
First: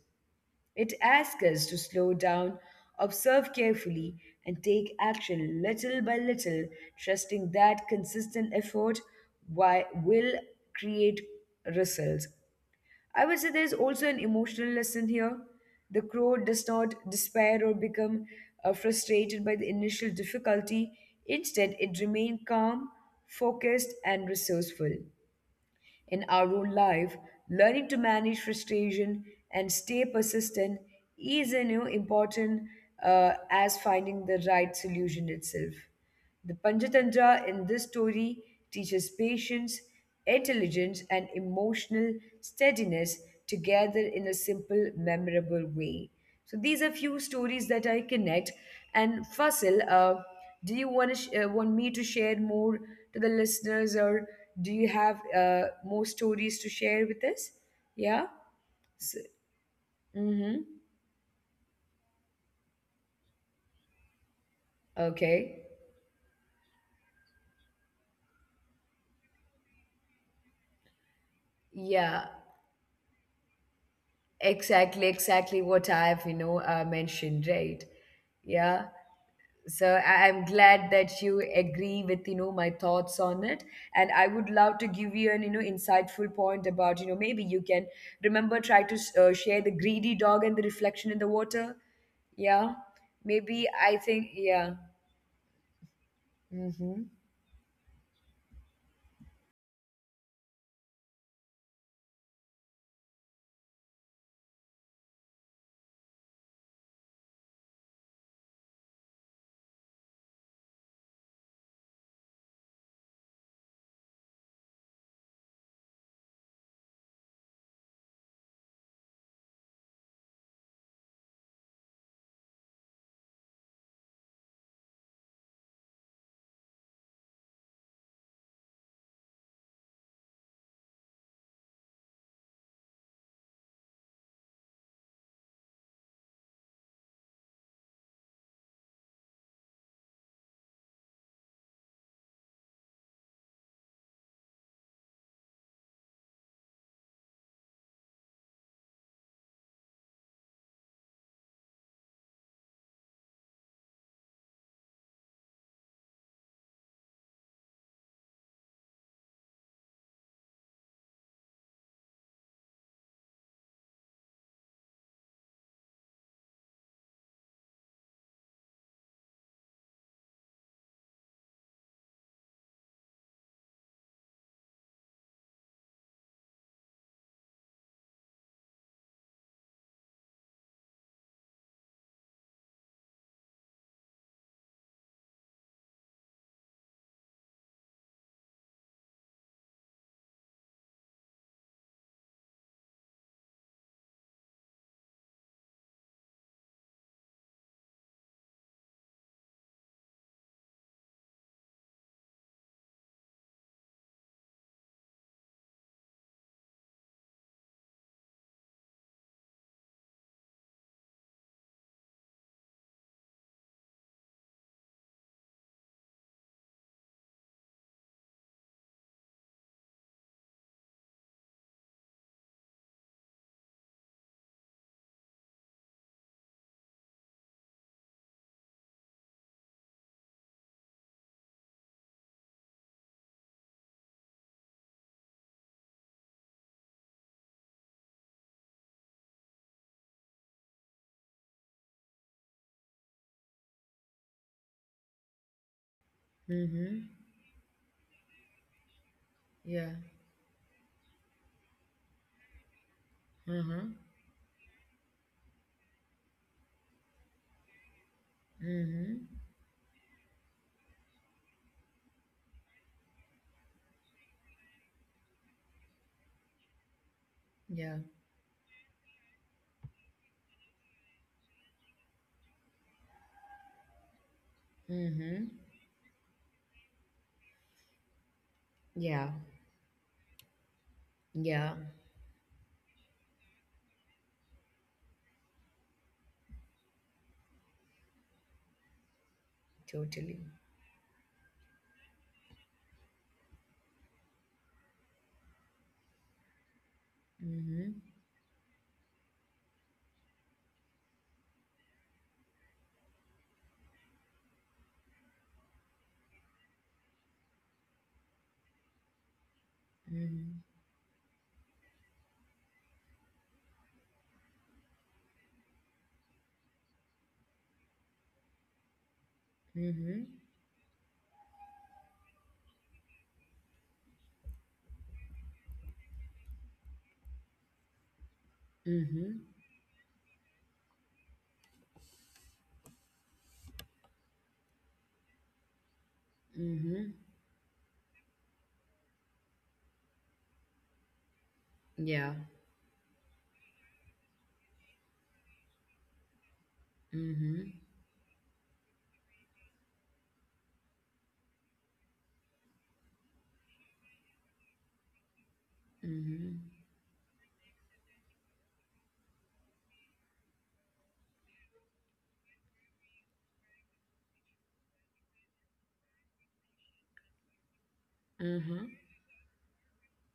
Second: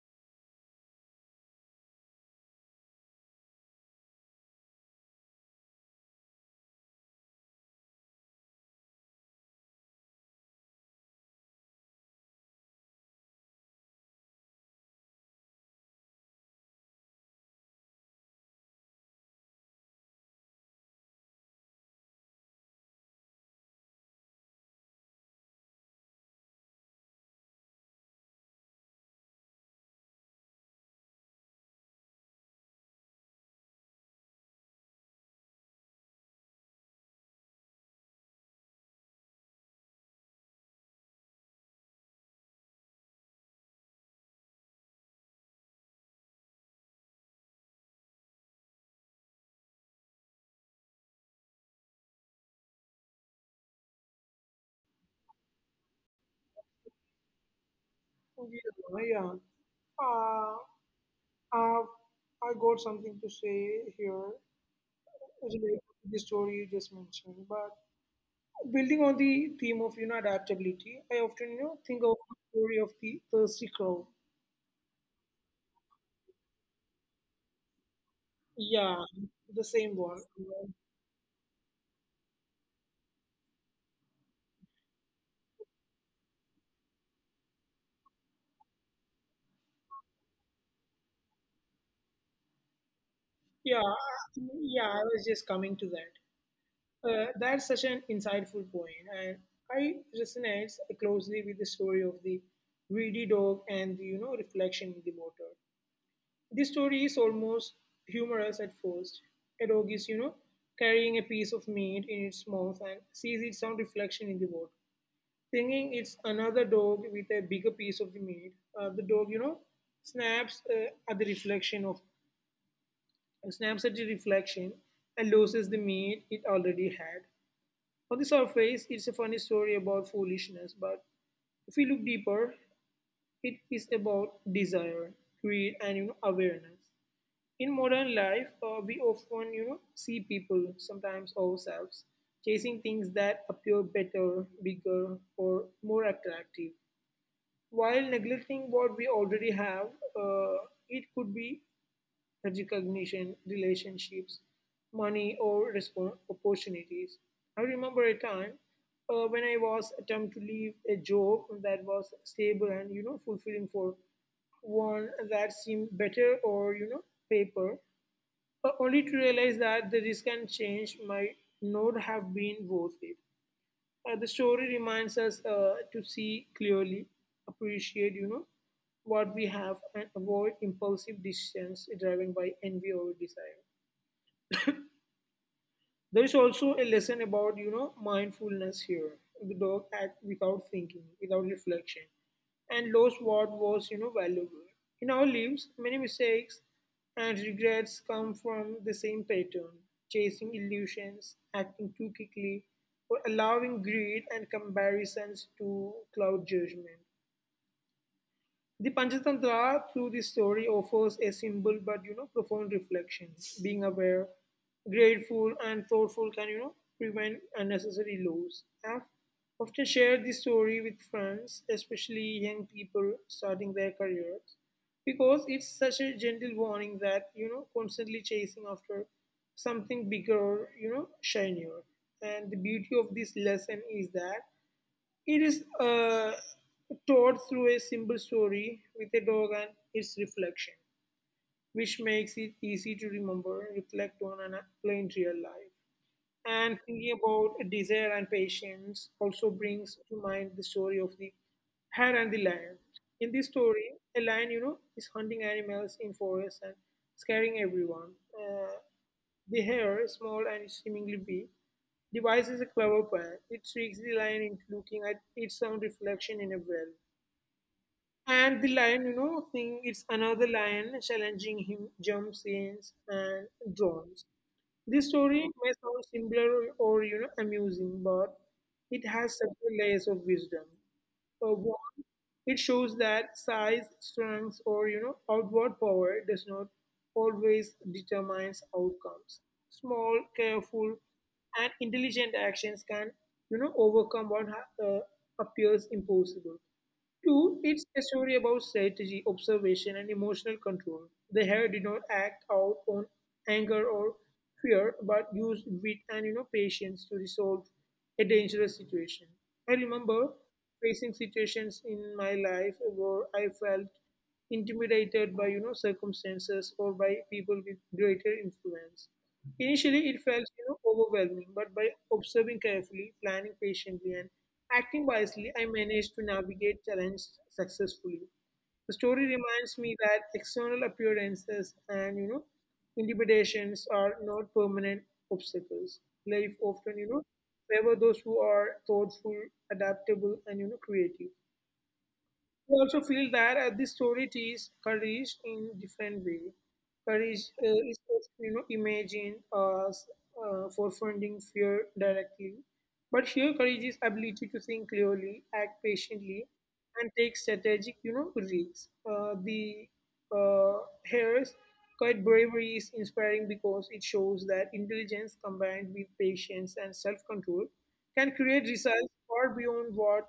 Speaker 1: It asks us to slow down, observe carefully, and take action little by little, trusting that consistent effort will create results. I would say there's also an emotional lesson here. The crow does not despair or become frustrated by the initial difficulty. Instead, it remained calm, focused, and resourceful. In our own life, learning to manage frustration and stay persistent is, you know, important as finding the right solution itself. The Panchatantra in this story teaches patience, intelligence, and emotional steadiness together in a simple, memorable way. So these are few stories that I connect. And Fasil, do you want to want me to share more to the listeners, or do you have more stories to share with us? Yeah.
Speaker 2: Oh, yeah,
Speaker 1: So,
Speaker 2: yeah.
Speaker 1: mm-hmm.
Speaker 2: Have I got something to say here related
Speaker 1: Okay.
Speaker 2: to the story you just mentioned. But building on the theme of adaptability, I often think of the
Speaker 1: Yeah.
Speaker 2: story of the thirsty crow.
Speaker 1: Exactly, exactly what I've, you know, mentioned, right?
Speaker 2: Yeah,
Speaker 1: Yeah.
Speaker 2: the same
Speaker 1: So
Speaker 2: one.
Speaker 1: I'm glad that you agree with, you know, my thoughts on it. And I would love to give you an, you know, insightful point about, you know, maybe you can remember, try to share the greedy dog and the reflection in the water. Yeah. Maybe
Speaker 2: Yeah,
Speaker 1: I think, yeah.
Speaker 2: yeah. I was just coming to that.
Speaker 1: Mm-hmm.
Speaker 2: That's such an insightful point, and I resonates closely with the story of the greedy dog and the reflection in the water. The story is almost humorous at first. A dog is, carrying a piece of meat in its mouth and sees its own reflection in the water. Thinking it's another dog with a bigger piece of the meat, the dog, snaps at the reflection of snaps at the reflection and loses the meat it already had. On the surface, it's a funny story about foolishness, but if we look deeper, it is about desire, greed, and awareness. In modern life, we often, see people, sometimes ourselves, chasing things that appear better, bigger, or more attractive, while neglecting what we already have. Uh, it could be recognition, relationships, money, or respon opportunities. I remember a time when I was attempt to leave a job that was stable and fulfilling for one that seemed better or paper, only to realize that the risk and change might not have been worth it. The story reminds us to see clearly, appreciate, what we have, and avoid impulsive decisions driven by envy or desire. There is also a lesson about, mindfulness here. The dog act without thinking, without reflection, and lost what was, valuable. In our lives, many mistakes and regrets come from the same pattern: chasing illusions, acting too quickly, or allowing greed and comparisons to cloud judgment. The Panchatantra, through this story, offers a simple but profound reflection. Being aware, grateful, and thoughtful can prevent unnecessary loss. I've often shared this story with friends, especially young people starting their careers, because it's such a gentle warning that constantly chasing after something bigger, shinier. And the beauty of this lesson is that it is told through a simple story with a dog and its reflection, which makes it easy to remember, reflect on, and apply in real life. And thinking
Speaker 1: Mm-hmm.
Speaker 2: about desire and patience also
Speaker 1: Yeah.
Speaker 2: brings to mind the story of the hare and the lion. In this
Speaker 1: Mm-hmm.
Speaker 2: story, a lion, is hunting animals in forest and scaring everyone. Uh,
Speaker 1: Mm-hmm.
Speaker 2: the hare, small and seemingly big, devises a clever plan. It tricks the lion into looking at its own reflection in a well.
Speaker 1: Yeah.
Speaker 2: And the lion, thinks it's another lion challenging him, jumps in and drowns. This story
Speaker 1: Mm-hmm.
Speaker 2: may sound simple or amusing, but it
Speaker 1: Yeah.
Speaker 2: has several layers of wisdom.
Speaker 1: Yeah.
Speaker 2: One, it shows that size, strength, or outward power does not always determines outcomes. Small,
Speaker 1: Totally.
Speaker 2: careful, and intelligent actions can overcome what appears impossible. Two, it's
Speaker 1: Mm-hmm.
Speaker 2: a story about strategy, observation, and emotional control. The hare did not act out on anger or fear, but used wit and patience to resolve a dangerous situation. I remember
Speaker 1: Mhm.
Speaker 2: facing situations in my life where I felt intimidated by circumstances or by people with greater influence. Initially,
Speaker 1: Mhm.
Speaker 2: it felt overwhelming, but by observing carefully, planning patiently, and acting wisely, I managed to navigate challenge successfully. The story
Speaker 1: Mhm.
Speaker 2: reminds me that external appearances and intimidations are not permanent obstacles. Life often
Speaker 1: Mhm.
Speaker 2: favor those who are thoughtful, adaptable, and creative.
Speaker 1: Yeah.
Speaker 2: I also feel that this story teaches courage in different way. Courage
Speaker 1: Mhm.
Speaker 2: is often, imagine as forefronting fear directly, but here courage is ability to think clearly, act patiently,
Speaker 1: Mhm.
Speaker 2: and take strategic risks. The uh, Harris Quiet bravery is inspiring because it shows that intelligence combined with patience and self-control can create
Speaker 1: Mhm.
Speaker 2: results far beyond what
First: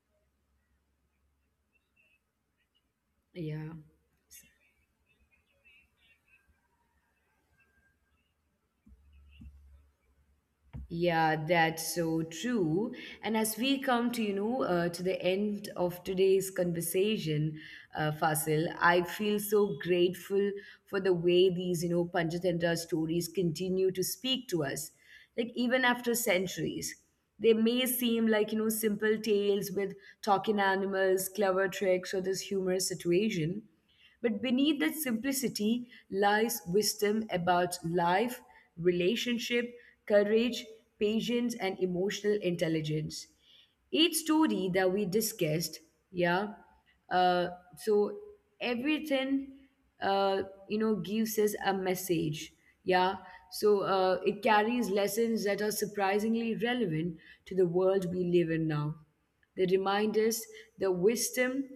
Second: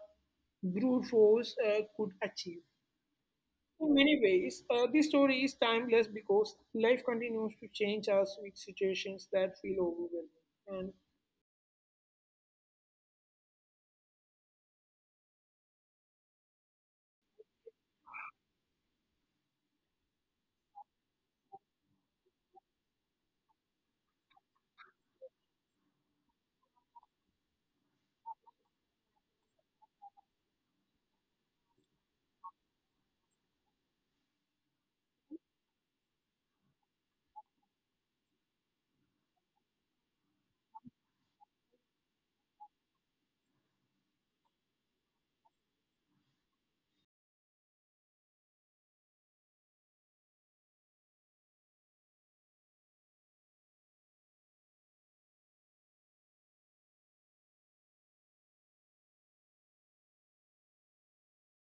Speaker 2: brute force could achieve.
Speaker 1: Yeah.
Speaker 2: In many ways, this story is timeless because life continues to change us with situations that feel overwhelming. And
Speaker 1: Yeah, that's so true. And as we come to, you know, to the end of today's conversation, Fasil, I feel so grateful for the way these, you know, Panchatantra stories continue to speak to us. Like even after centuries, they may seem like, you know, simple tales with talking animals, clever tricks, or this humorous situation. But beneath that simplicity lies wisdom about life, relationship, courage, patience, and emotional intelligence. Each story that we discussed, yeah, uh, so everything, uh, you know, gives us a message, yeah. So it carries lessons that are surprisingly relevant to the world we live in now. They remind us that wisdom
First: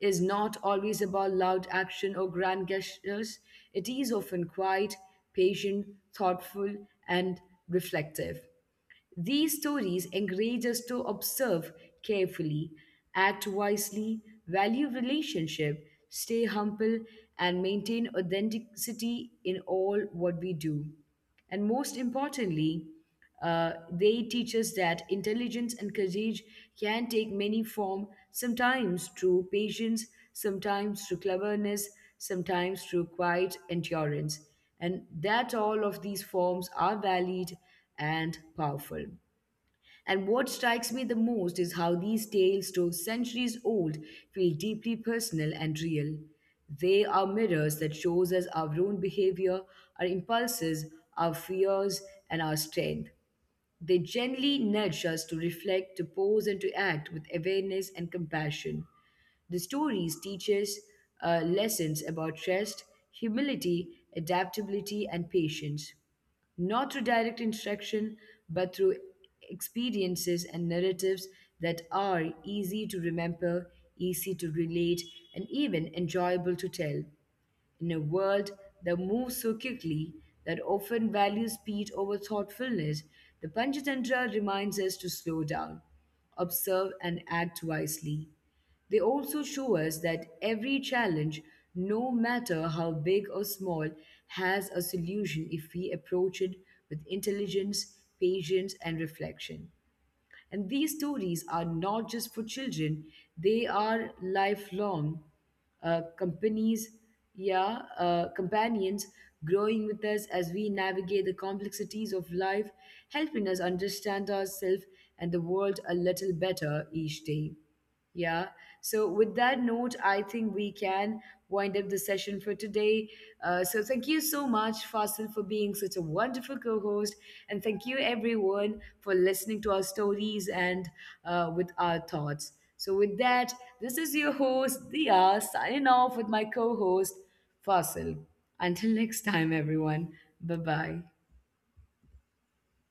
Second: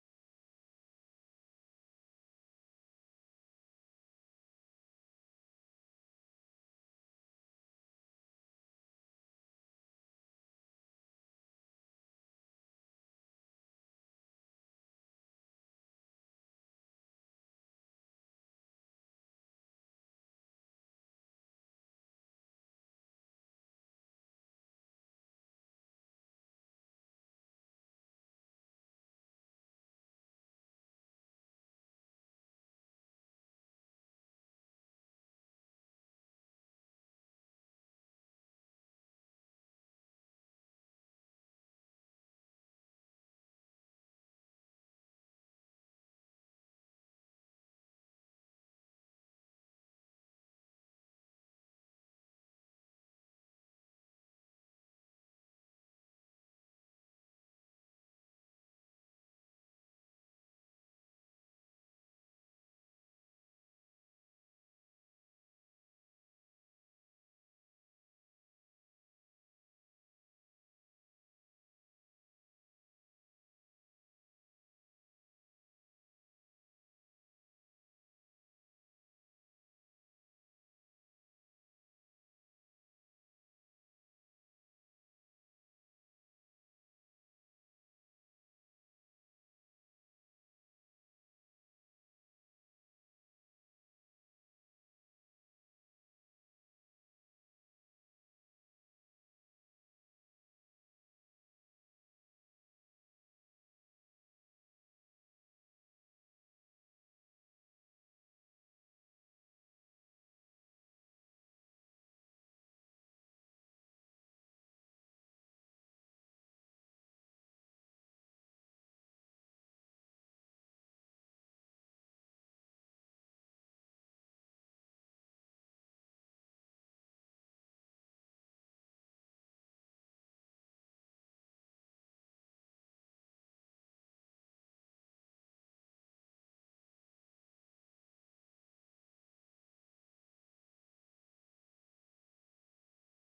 Speaker 1: is not always about loud action or grand gestures. It is often quiet, patient, thoughtful, and reflective. These stories encourage us to observe carefully, act wisely, value relationship, stay humble, and maintain authenticity in all what we do. And most importantly, they teach us that intelligence and courage can take many forms, sometimes through patience, sometimes through cleverness, sometimes through quiet endurance. And that all of these forms are valid and powerful. And what strikes me the most is how these tales, though centuries old, feel deeply personal and real. They are mirrors that shows us our own behavior, our impulses, our fears, and our strength. They gently nudge us to reflect, to pause, and to act with awareness and compassion. The stories teach us lessons about rest, humility, adaptability, and patience, not through direct instruction, but through experiences and narratives that are easy to remember, easy to relate, and even enjoyable to tell. In a world that moves so quickly, that often values speed over thoughtfulness, the Panchatantra reminds us to slow down, observe, and act wisely. They also show us that every challenge, no matter how big or small, has a solution if we approach it with intelligence, patience, and reflection. And these stories are not just for children, they are lifelong uh, companies, yeah, companions growing with us as we navigate the complexities of life, helping us understand ourselves and the world a little better each day. Yeah. So, with that note, I think we can wind up the session for today. So, thank you so much, Fasil, for being such a wonderful co host. And thank you, everyone, for listening to our stories and with our thoughts. So, with that, this is your host, Dia, signing off with my co host, Fasil. Until next time, everyone. Bye bye.